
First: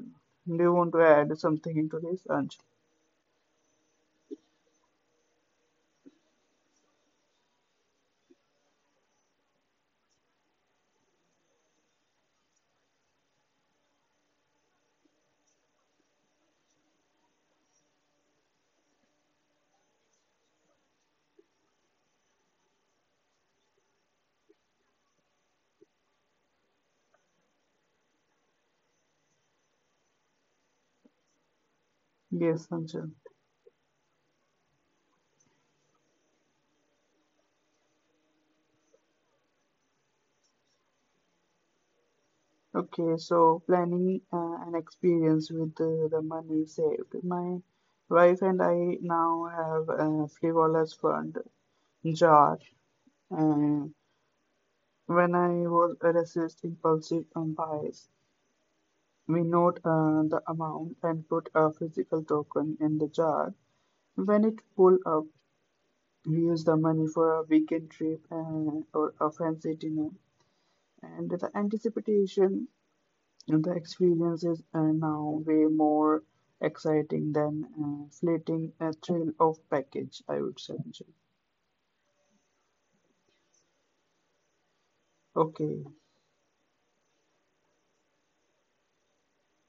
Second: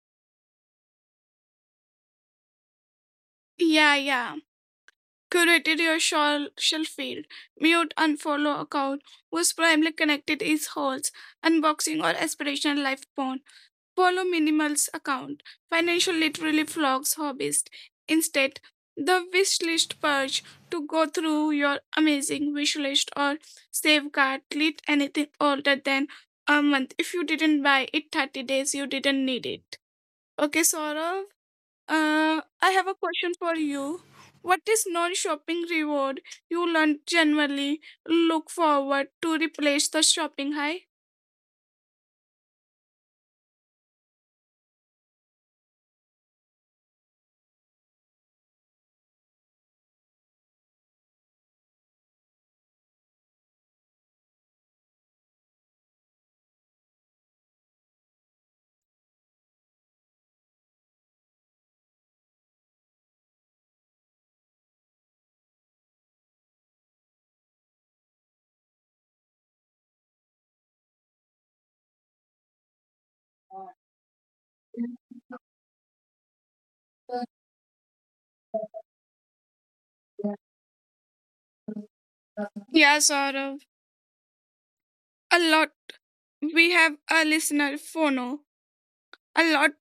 S2: Do you want to add something into this, Anj?
S1: Yeah, yeah. Curated your social feed. Mute unfollow account whose primarily connected is holes, unboxing or aspirational life porn. Follow minimal's account, financial literally flogs hobbyist. Instead, the wish list purge to go through your amazing wish list or safeguard delete anything older than a month. If you didn't buy it thirty days, you didn't need it. Okay, Saurav, uh,
S2: Yes,
S1: I have a
S2: Anshul.
S1: question for you. What is non-shopping reward you learn generally look forward to replace the shopping high?
S2: Okay, so planning uh, an experience with uh, the money saved. My wife and I now have a frivolous fund jar. And when I was resist impulsive um, buys, we note uh, the amount and put a physical token in the jar. When it pull up, we use the money for a weekend trip and, or a fancy dinner. And the anticipation and the experiences are now way more exciting than uh, fleeting a thrill of package, I would say, Anjal.
S1: Yeah, Saurav. A lot.
S2: Okay,
S1: We have a listener, Phono. A lot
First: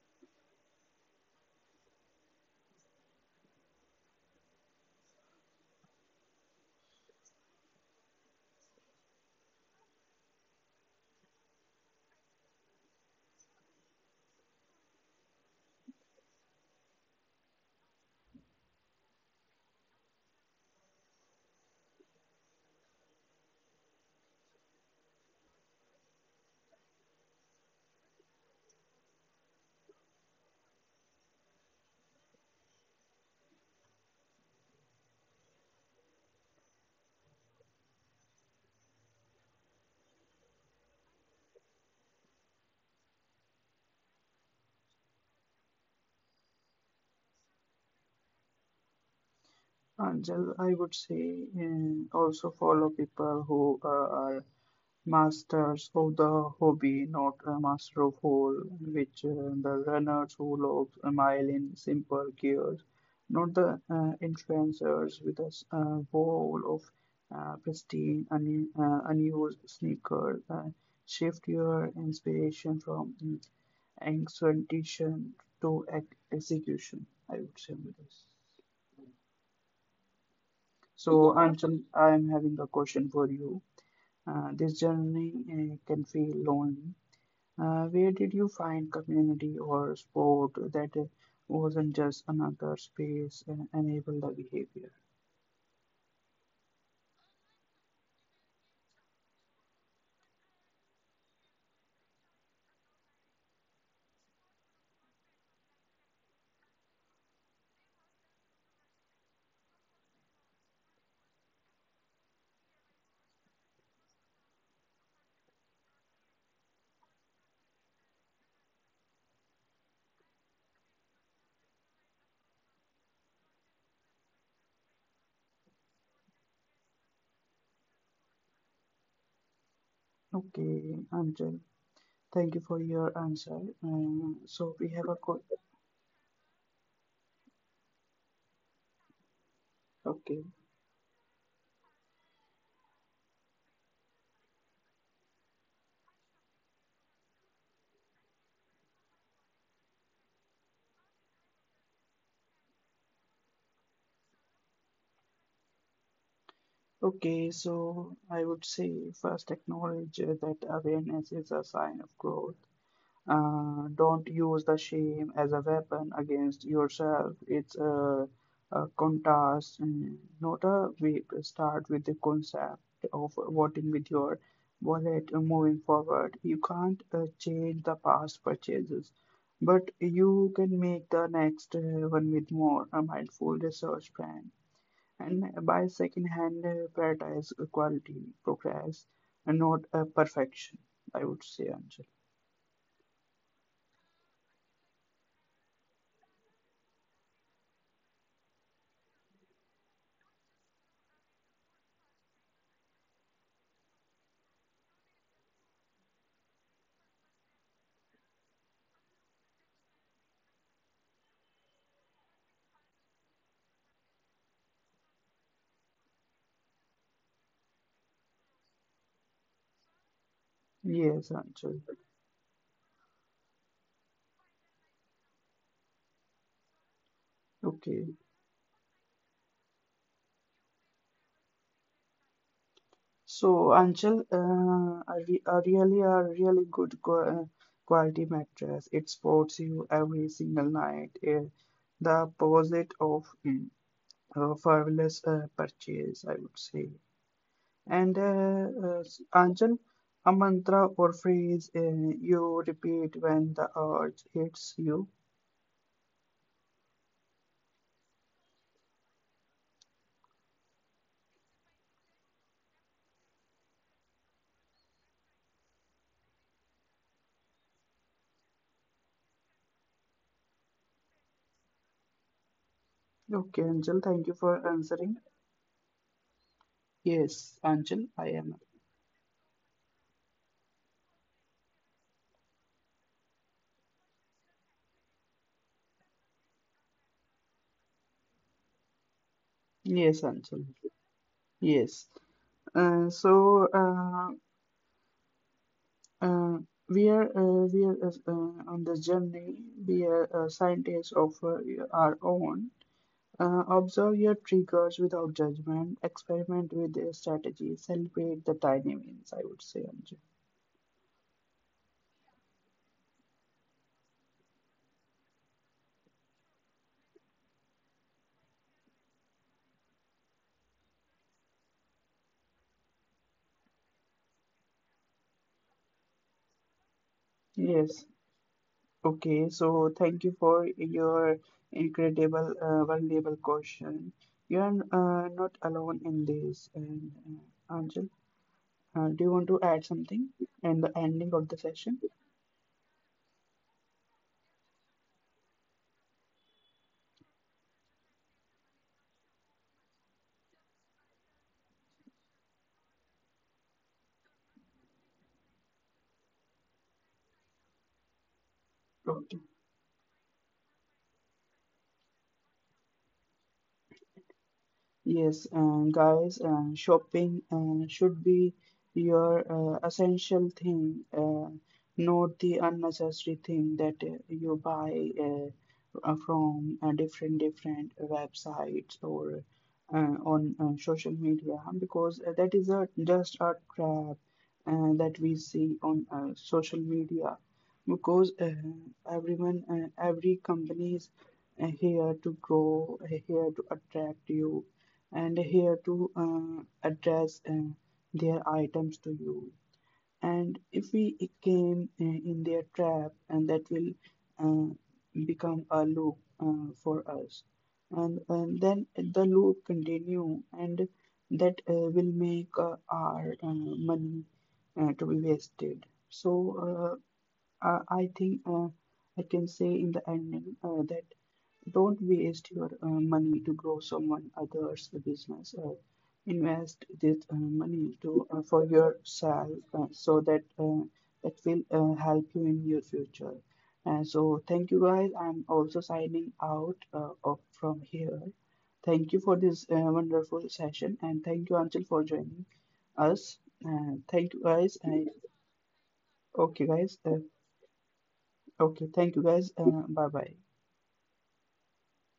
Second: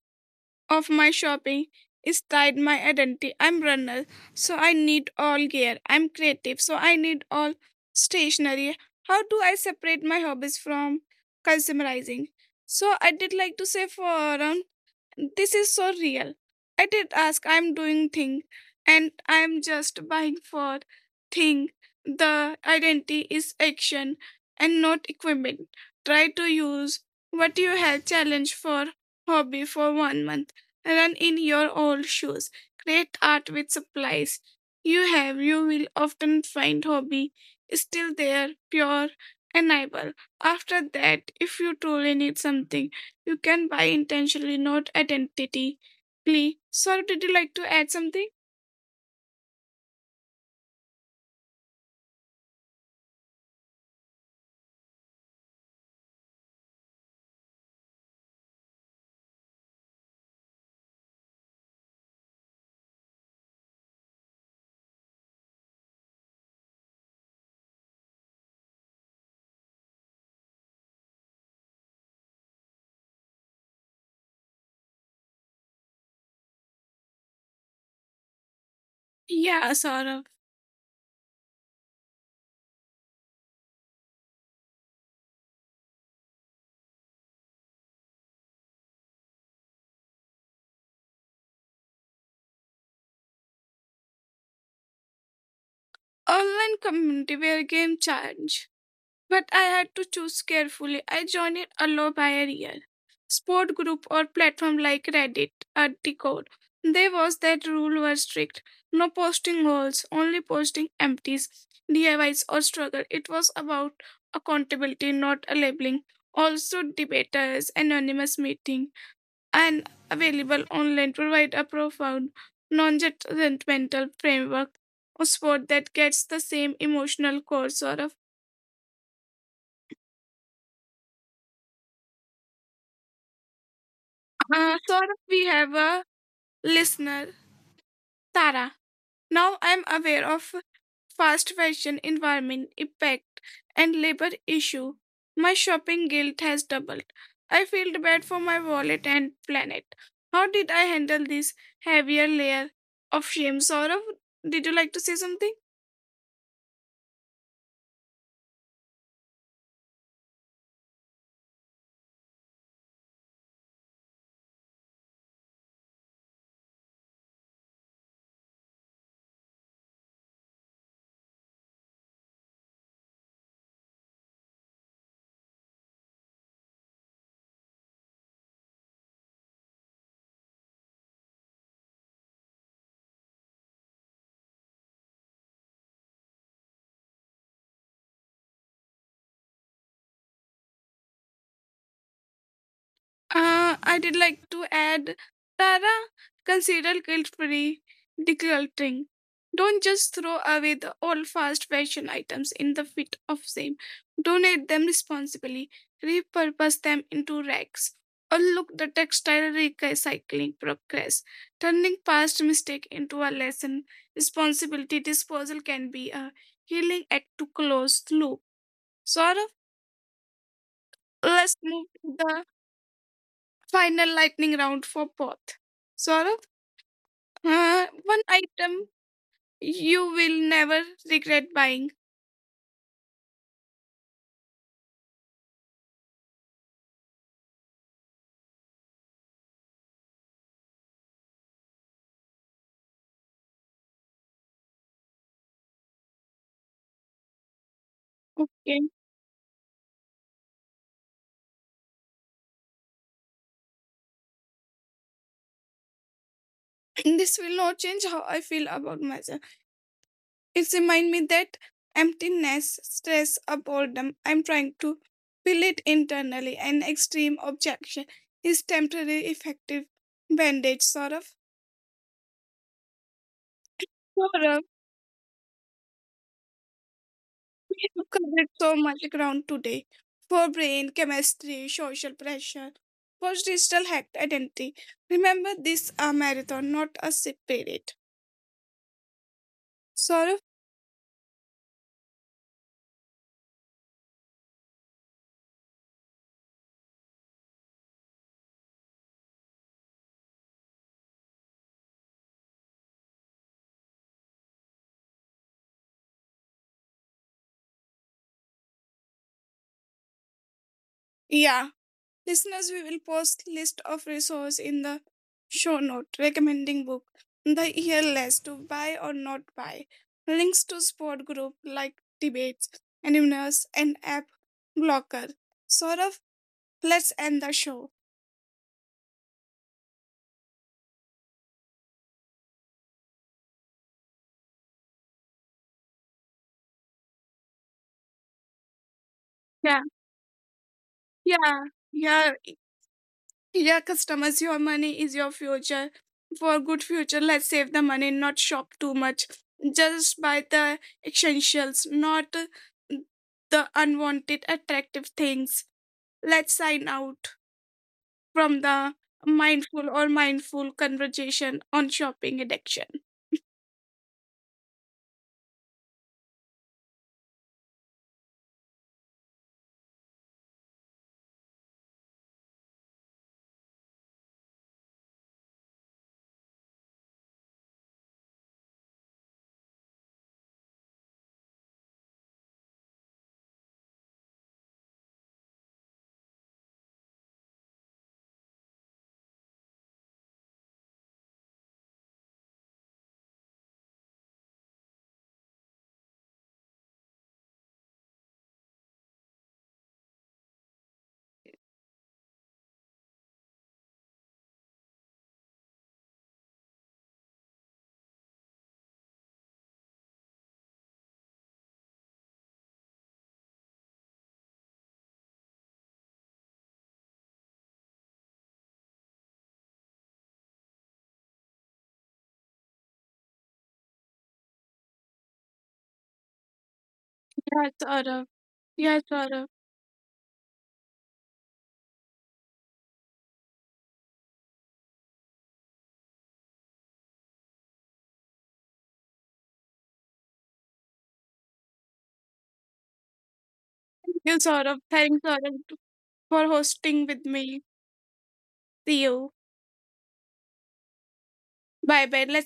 S1: of my shopping is tied my identity. I'm runner, so I need all gear. I'm creative, so I need all stationery. How do I separate my hobbies from consumerizing? So I did like to say for this is so real. I did ask, I'm doing thing and I'm just buying for thing. The identity is action and not equipment. Try to use what you have challenge for hobby for one month. Run in your old shoes. Create art with supplies you have. You will often find hobby is still there, pure and able. After that, if you truly need something, you can buy intentionally, not identically. Saurav, did you like to add something?
S2: Anjal, I would say uh, also follow people who uh, are masters of the hobby, not a master of all, which uh, the runners who lobs a mile in simple gears, not the uh, influencers with a uh, wall of uh, pristine, un uh, unused sneakers. Uh, shift your inspiration from mm, to ex execution, I would say. With this.
S1: Yeah, Saurav.
S2: So, Anchal, I'm having a question for you. Uh, this journey uh, can feel lonely. Uh, where did you find community or sport that uh, wasn't just another space and enable the behavior?
S1: Online community where game charge. But I had to choose carefully. I joined it alone by a year. Sport group or platform like Reddit or Discord. There was that rule were strict. No posting goals, only posting empties, D I Ys or struggle. It was about accountability, not a labeling. Also debaters, anonymous meeting and available online provide a profound non-judgmental framework or sport that gets the same emotional core sort of.
S2: Okay, Anjal, thank you for your answer. Um, so
S1: uh,
S2: we
S1: sort
S2: have a
S1: of
S2: co
S1: we have a listener Tara. Now I'm aware
S2: okay,
S1: of fast fashion environment impact and labor issue. My shopping guilt has doubled. I feel bad for my wallet and planet. How did I handle this heavier layer of shame sort of? Did you like to say something?
S2: okay. So I would say first acknowledge uh, that awareness is a sign of growth. Uh, don't use the shame as a weapon against yourself. It's a, a contest, mm, not a week. Start with the concept of voting with your wallet and moving forward. You can't uh, change the past purchases, but you can make the next uh, one with more a mindful research plan and buy second-hand, uh, prioritize quality, progress, and not uh, perfection. I would say, Anjali.
S1: Uh, I did like to add, Tara, consider guilt-free decluttering. Don't just throw away the old fast fashion items in the fit of shame. Donate them responsibly, repurpose them into racks, or look the textile recycling progress. Turning past mistake into a lesson, responsibility disposal can be a healing act to close the loop. Sort of,
S2: Yes,
S1: let's
S2: Anjali.
S1: move to the final lightning round for both. Saurabh, uh,
S2: Okay,
S1: one item you will never regret buying.
S2: so Anchal, uh, a, re a really a really good qua- uh, quality mattress. It supports you every single night. Eh, the opposite of mm, a frivolous uh, purchase, I would say. And uh,
S1: Okay.
S2: uh, s- Anchal, a mantra or phrase uh, you repeat when the urge hits you.
S1: This will not change how I feel about myself. It reminds me that emptiness, stress, or boredom, I'm trying to fill it internally. An extreme objection is temporary effective bandage, Saurabh.
S2: Okay, Anchal, thank you for
S1: Saurabh,
S2: answering. Yes,
S1: we
S2: Anchal,
S1: have
S2: I
S1: covered
S2: am.
S1: so much ground today for brain chemistry, social pressure, post digital hacked identity. Remember, this a marathon, not a sprint.
S2: Yes,
S1: Sorry?
S2: Anchal. Yes. Uh, so, uh, Uh, we are uh, we are uh, uh, on the journey. We are uh, scientists of uh, our own. Uh, observe your triggers without judgment. Experiment with their strategies. Celebrate the tiny wins. I would say, Anju.
S1: Yeah. Listeners, we will post list of resource in the show note recommending book, the year list to buy or not buy, links to sport group like debates, animals, and app blocker. Sort of, let's end the show.
S2: Yes. Okay. So thank you for your incredible, uh, valuable question. You are uh, not alone in this. And uh, Anjul, uh, do you want to add
S1: Yeah,
S2: something in the ending of the
S1: yeah,
S2: session?
S1: yeah. Dear customers, your money is your future. For good future, let's save the money, not shop too much. Just buy the essentials, not the unwanted attractive things. Let's sign out from the
S2: Okay.
S1: mindful or mindful conversation on shopping addiction.
S2: Yes, um, guys, um, shopping uh, should be your uh, essential thing, uh, not the unnecessary thing that uh, you buy uh, uh, from uh, different different websites or uh, on uh, social media because uh, that is a just a trap uh, that we see on uh, social media because uh, everyone, uh, every company is uh, here to grow, uh, here to attract you and here to uh, address uh, their items to you. And if we came uh, in their trap, and that will uh, become a loop uh, for us. And, and then the loop continue, and that uh, will make uh, our uh, money uh, to be wasted. So uh, I I think uh, I can say in the ending uh, that don't waste your uh, money to grow someone else's business. Uh, invest this uh,
S1: Yeah,
S2: money
S1: Saurabh.
S2: to uh, for
S1: Yeah, Saurabh.
S2: yourself uh, so that uh, that will uh, help you in your future. And so thank you guys. I'm also signing out uh, of, from here. Thank you for this uh, wonderful session and thank you Anchal for joining us.
S1: Thank
S2: Uh,
S1: you,
S2: thank you
S1: Saurabh.
S2: guys.
S1: Thanks,
S2: And
S1: Saurabh, for
S2: okay
S1: hosting with
S2: guys. Uh,
S1: me. See
S2: okay.
S1: you.
S2: Thank you guys. Uh, bye bye.
S1: Bye bye. Let's